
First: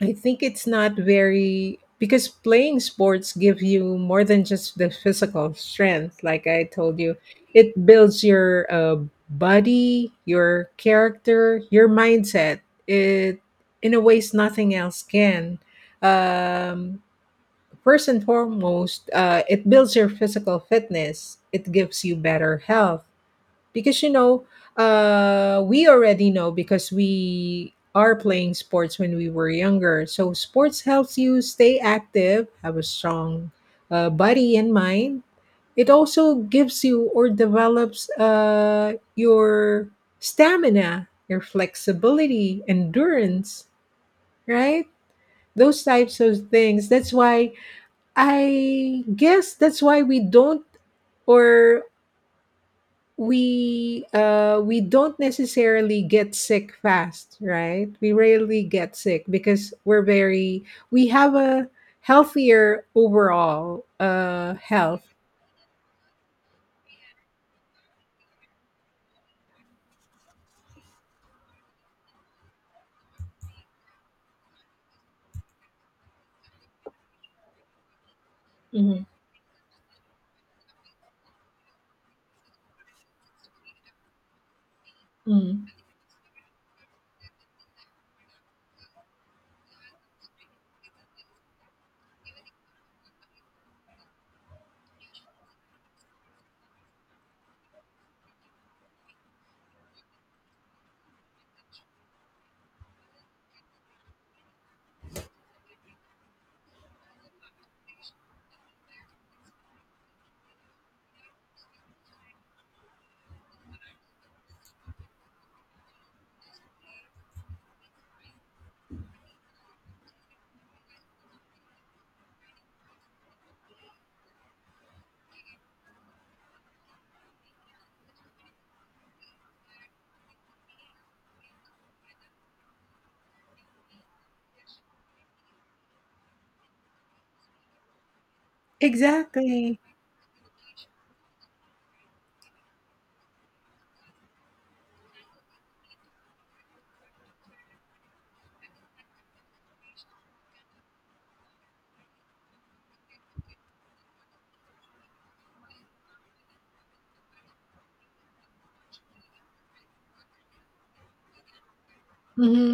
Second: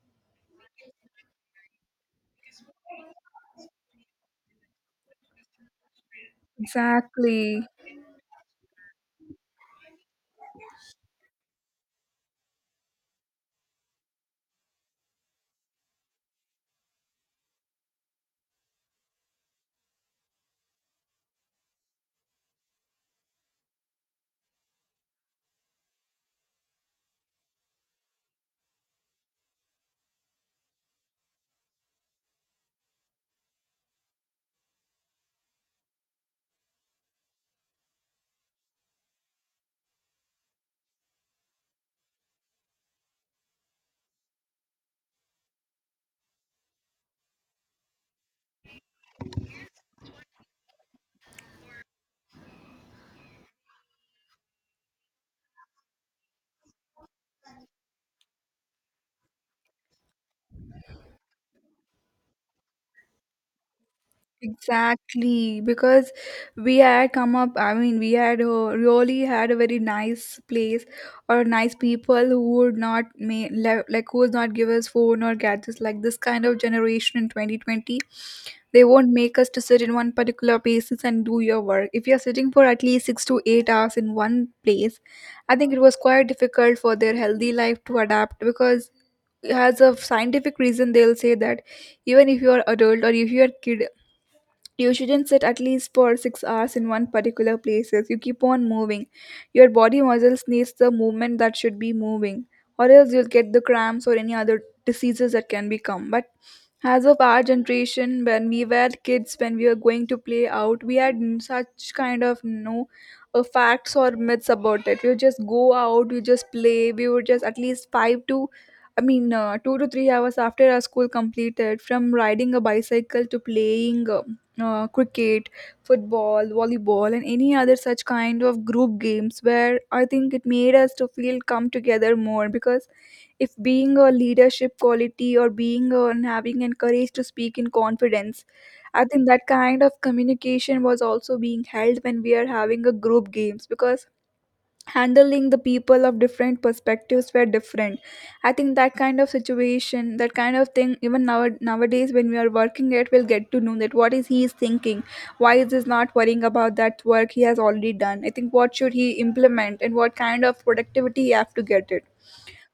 Speaker 2: I think it's not very because playing sports give you more than just the physical strength. Like I told you,
Speaker 1: Exactly.
Speaker 2: it builds your uh, body, your character, your mindset. It in a ways nothing else can. Um, First and foremost, uh, it builds your physical fitness. It gives you better health because you know uh we already know because we are playing sports when we were younger. So sports helps you stay active, have a strong uh, body and mind. It also gives you or develops uh, your stamina, your flexibility, endurance, right? Those types of things. That's why I guess that's why we don't, or we uh we don't necessarily get sick fast, right? We rarely get sick because we're very we have a healthier overall uh health.
Speaker 1: Exactly. Because we had come up, I mean, we had uh, really had a very nice place, or nice people who would not make, like, who would not give us phone or gadgets like this kind of generation in twenty twenty. They
Speaker 2: Mhm.
Speaker 1: won't make us to sit in one particular places and do your work. If you're sitting for at least six to eight hours in one place, I
Speaker 2: Mm.
Speaker 1: think it was quite difficult for their healthy life to adapt. Because as a scientific reason they'll say that, even if you're adult or if you're kid, you shouldn't sit at least for six hours in one particular places. You keep on moving, your body muscles needs the movement that should be moving, or else you'll get the cramps or any other diseases that can become. But as of our generation, when we were kids, when we were going to play out, we had n- such kind of no uh, facts or myths about it. We would just go out, we just play, we would just at least five to, I mean uh, two to three hours after our school completed, from riding a bicycle to playing uh, uh, cricket, football, volleyball, and any other such kind of group games, where I think it made us to feel come together more. Because if being a leadership quality, or being a, and having and courage to speak in confidence, I think that
Speaker 2: Exactly.
Speaker 1: kind of communication was also being held when we are having a group games. Because handling the people of different perspectives were different, I think that kind of situation, that kind of thing, even now, nowadays, when we are working it, we'll get to know that what is he is thinking, why is this not worrying about that work he has already done. I think what should he implement and what kind of productivity he have to get it.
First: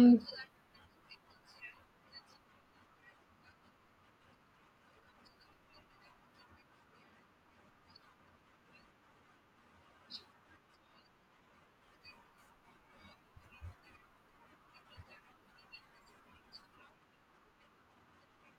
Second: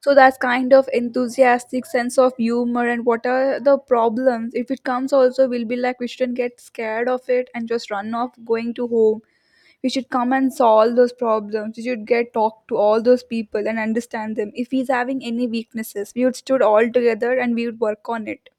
Speaker 1: So that's kind of enthusiastic sense of humor. And what are the problems if it comes also, we'll be like, we shouldn't get scared of it and just run off going to home. We should come and solve those problems. We should get talk to all those people and understand them. If he's having any weaknesses, we would stood all together and we would work on it.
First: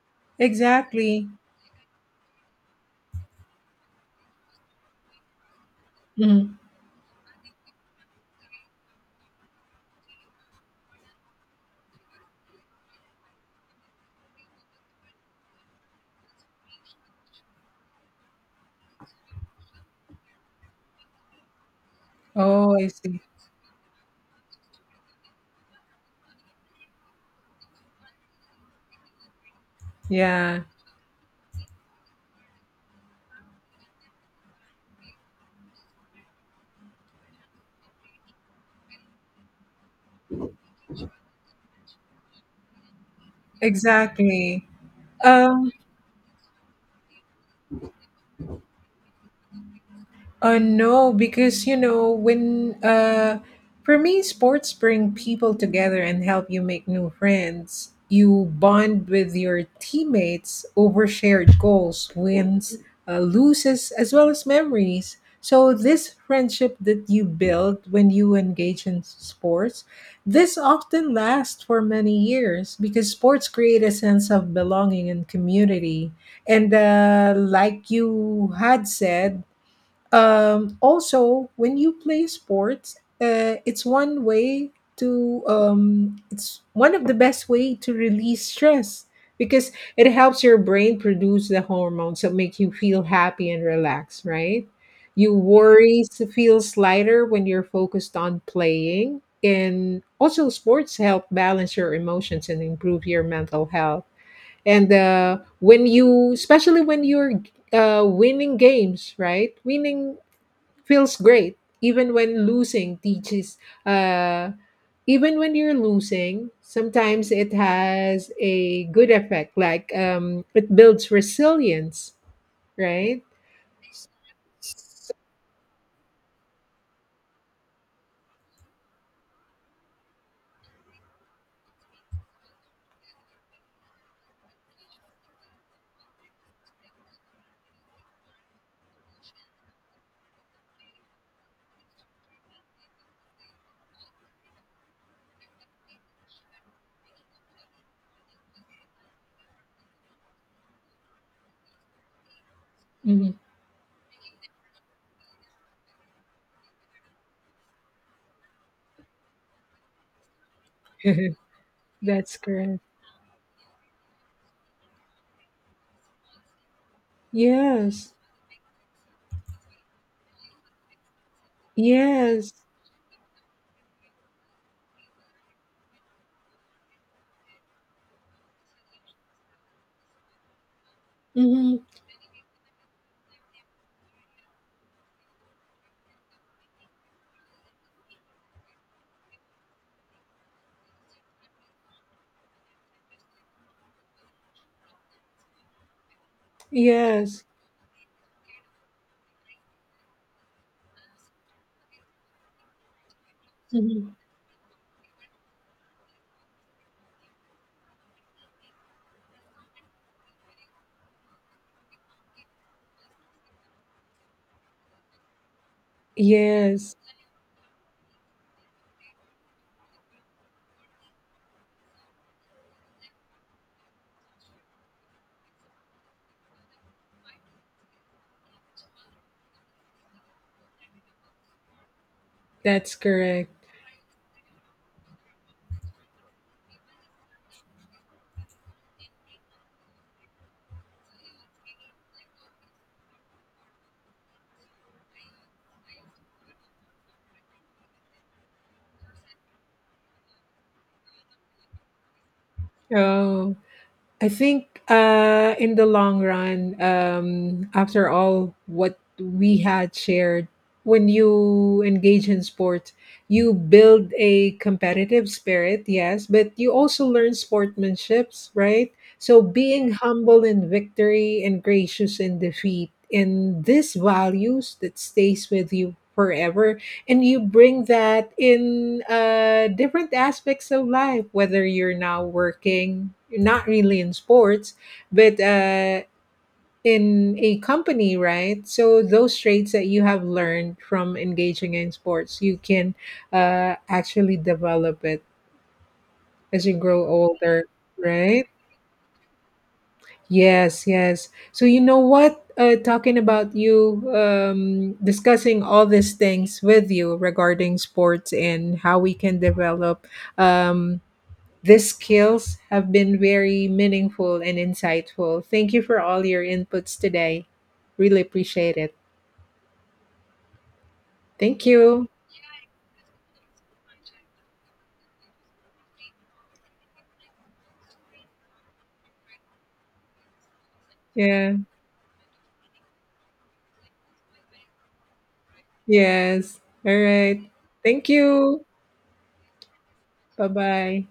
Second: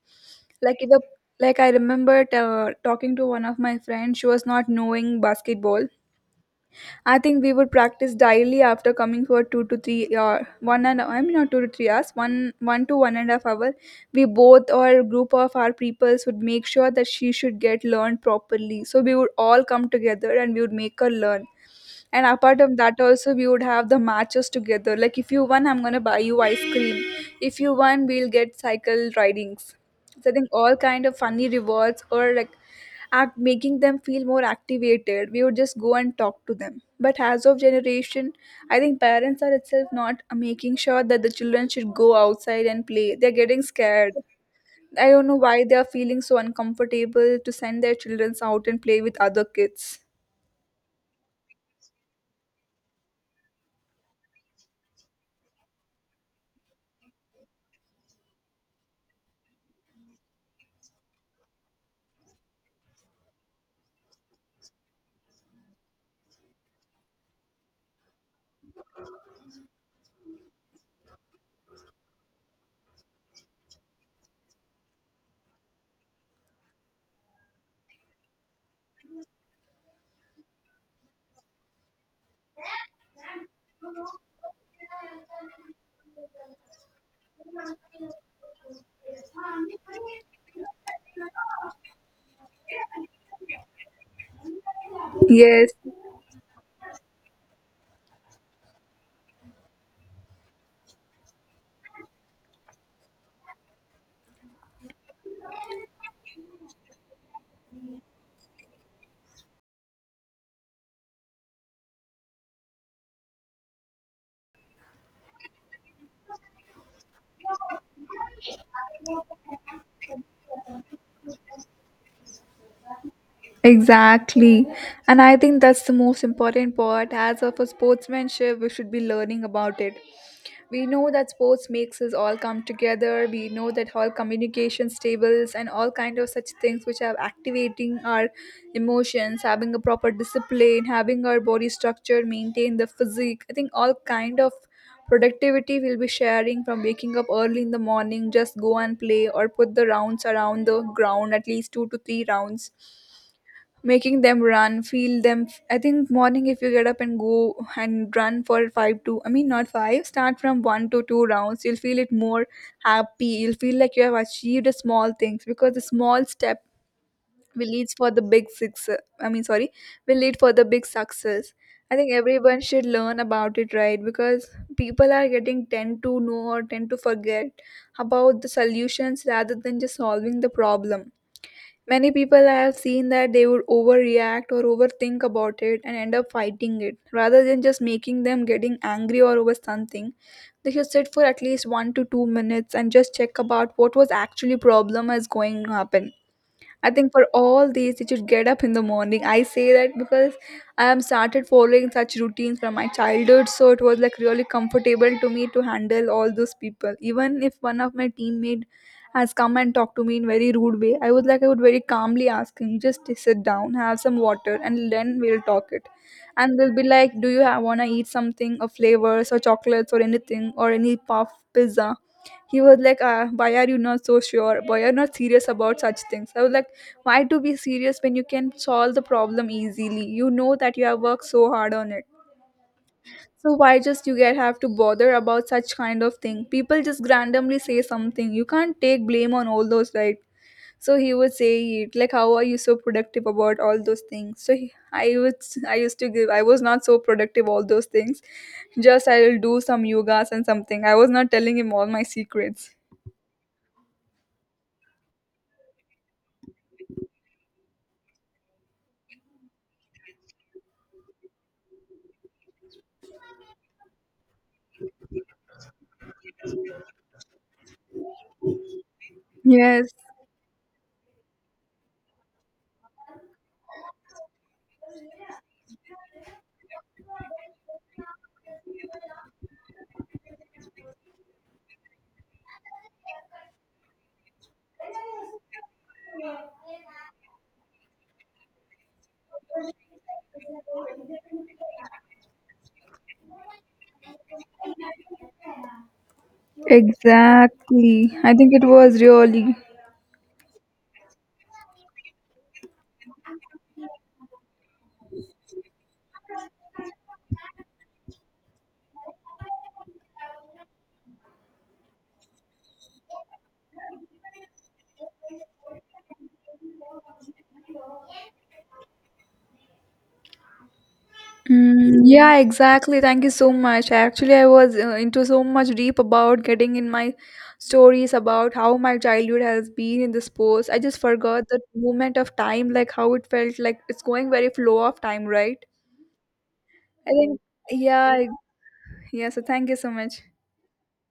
Speaker 1: Like if the,
Speaker 2: Exactly.
Speaker 1: like I remembered uh, talking to one of my friends, she was not knowing basketball.
Speaker 2: Mhm.
Speaker 1: I think we would practice daily after coming for two to three, or one, and I mean not two to three hours, one one to one and a half hour. We both or group of our peoples would make sure that she should get learned properly. So we would all come together and we would make her learn. And apart from
Speaker 2: Oh, I
Speaker 1: that
Speaker 2: see.
Speaker 1: also we would have the matches together. Like, if you won, I'm gonna buy you ice cream. If you won, we'll get cycle ridings. So I think
Speaker 2: Yeah.
Speaker 1: all kind of funny rewards, or like act making them feel more activated. We would just go and talk to them. But as of generation, I think parents are itself not making sure that the children should go outside and play. They're getting scared.
Speaker 2: Exactly.
Speaker 1: I don't know why
Speaker 2: um
Speaker 1: they are feeling so uncomfortable to send their children out and play with other kids.
Speaker 2: Uh, no, because you know when uh, for me, sports bring people together and help you make new friends. You bond with your teammates over shared goals, wins, uh, loses, as well as memories. So this friendship that you build when you engage in sports, this often lasts for many years because sports create a sense of belonging and community. And uh, like you had said, um, also, when you play sports, uh, it's one way to um, it's one of the best way to release stress because it helps your brain produce the hormones that make you feel happy and relaxed. Right? Your
Speaker 1: Yes,
Speaker 2: worries feels lighter when you're focused on playing, and also sports help balance your emotions and improve your mental health. And uh, when you, especially when you're uh, winning games, right? Winning feels great even when losing teaches uh even when you're losing sometimes it has a good effect like um it builds resilience, right?
Speaker 1: exactly. And I think that's the most important part. As of a sportsmanship, we should be learning about it. We know that sports makes us all come together. We know that all communications, tables and all kind of such things which are activating our emotions, having a proper discipline, having our body structure, maintain the physique. I think all kind of productivity we'll be sharing from waking up early in the morning, just go and play or put the rounds around the ground, at least two to three rounds
Speaker 2: Mhm.
Speaker 1: making them run feel them. I think morning if you get up and go and run for five to, I mean, not five, start from one to two
Speaker 2: (laughs)
Speaker 1: rounds you'll feel it
Speaker 2: That's
Speaker 1: more
Speaker 2: correct.
Speaker 1: happy. You'll feel like you have achieved a small things, because the small step will lead for
Speaker 2: Yes,
Speaker 1: the big six, I mean, sorry, will lead for the big success. I think
Speaker 2: yes.
Speaker 1: everyone should learn about it, right? Because people are getting tend to know or tend to forget about the solutions rather than just solving the problem.
Speaker 2: Hmm.
Speaker 1: Many people I have seen that they would overreact or overthink about it and end up fighting it rather than just making them getting angry or over something. They should sit for at least one to two minutes and just check about what was actually problem is going to happen. I think for
Speaker 2: Yes.
Speaker 1: all these, you should get up in the morning. I say that because I am started following such routines from my childhood, so it was
Speaker 2: Hmm.
Speaker 1: like really comfortable to me to handle all those people. Even if one of my teammate has come and talked to me in very rude way, I was like I would very calmly ask him, just sit down, have some water, and then we'll talk it. And they'll be
Speaker 2: Yes,
Speaker 1: like, do you have, wanna eat something of flavors or chocolates or anything or any puff pizza? He was like, uh, why are you not so sure? Why are you not serious about such things? I was like, why to be serious when you can solve the problem easily? You know that you have worked so hard on it.
Speaker 2: that's correct.
Speaker 1: So why just you get have to bother about such kind of thing? People just randomly say something. You can't take blame on all those, right? So he would say it like, "How are you so productive about all those things?" So he, I would, I used to give. I was not so productive all those things. Just I will do some yogas and something. I was not telling him all my secrets.
Speaker 2: Oh, I think uh, in the long run, um, after all what we had shared, when you engage in sport, you build a competitive spirit, yes, but you also learn sportsmanships, right? So being
Speaker 1: Yes,
Speaker 2: humble in victory and gracious in defeat, and these values that stays with you forever, and you bring that in uh, different aspects of life whether you're now working, not really in sports, but uh, in a company, right? So those traits that you have learned from engaging in sports you can uh, actually develop it as you grow older,
Speaker 1: exactly. I
Speaker 2: right?
Speaker 1: think it was really.
Speaker 2: Yes, yes. So you know what? Uh, talking about you um, discussing all these things with you regarding sports and how we can develop um, these skills have been very meaningful and insightful. Thank you for all your inputs today. Really appreciate it. Thank
Speaker 1: Mm,
Speaker 2: you.
Speaker 1: yeah, exactly. Thank you so much. Actually, I was uh, into so much deep about getting in my stories about how my childhood has been in this post. I just forgot
Speaker 2: Yeah.
Speaker 1: that moment of time, like how it felt like it's going very flow of time, right?
Speaker 2: Yes. All
Speaker 1: I
Speaker 2: right.
Speaker 1: think, yeah,
Speaker 2: Thank
Speaker 1: I-
Speaker 2: you.
Speaker 1: yeah. So, thank you so much.
Speaker 2: Bye bye.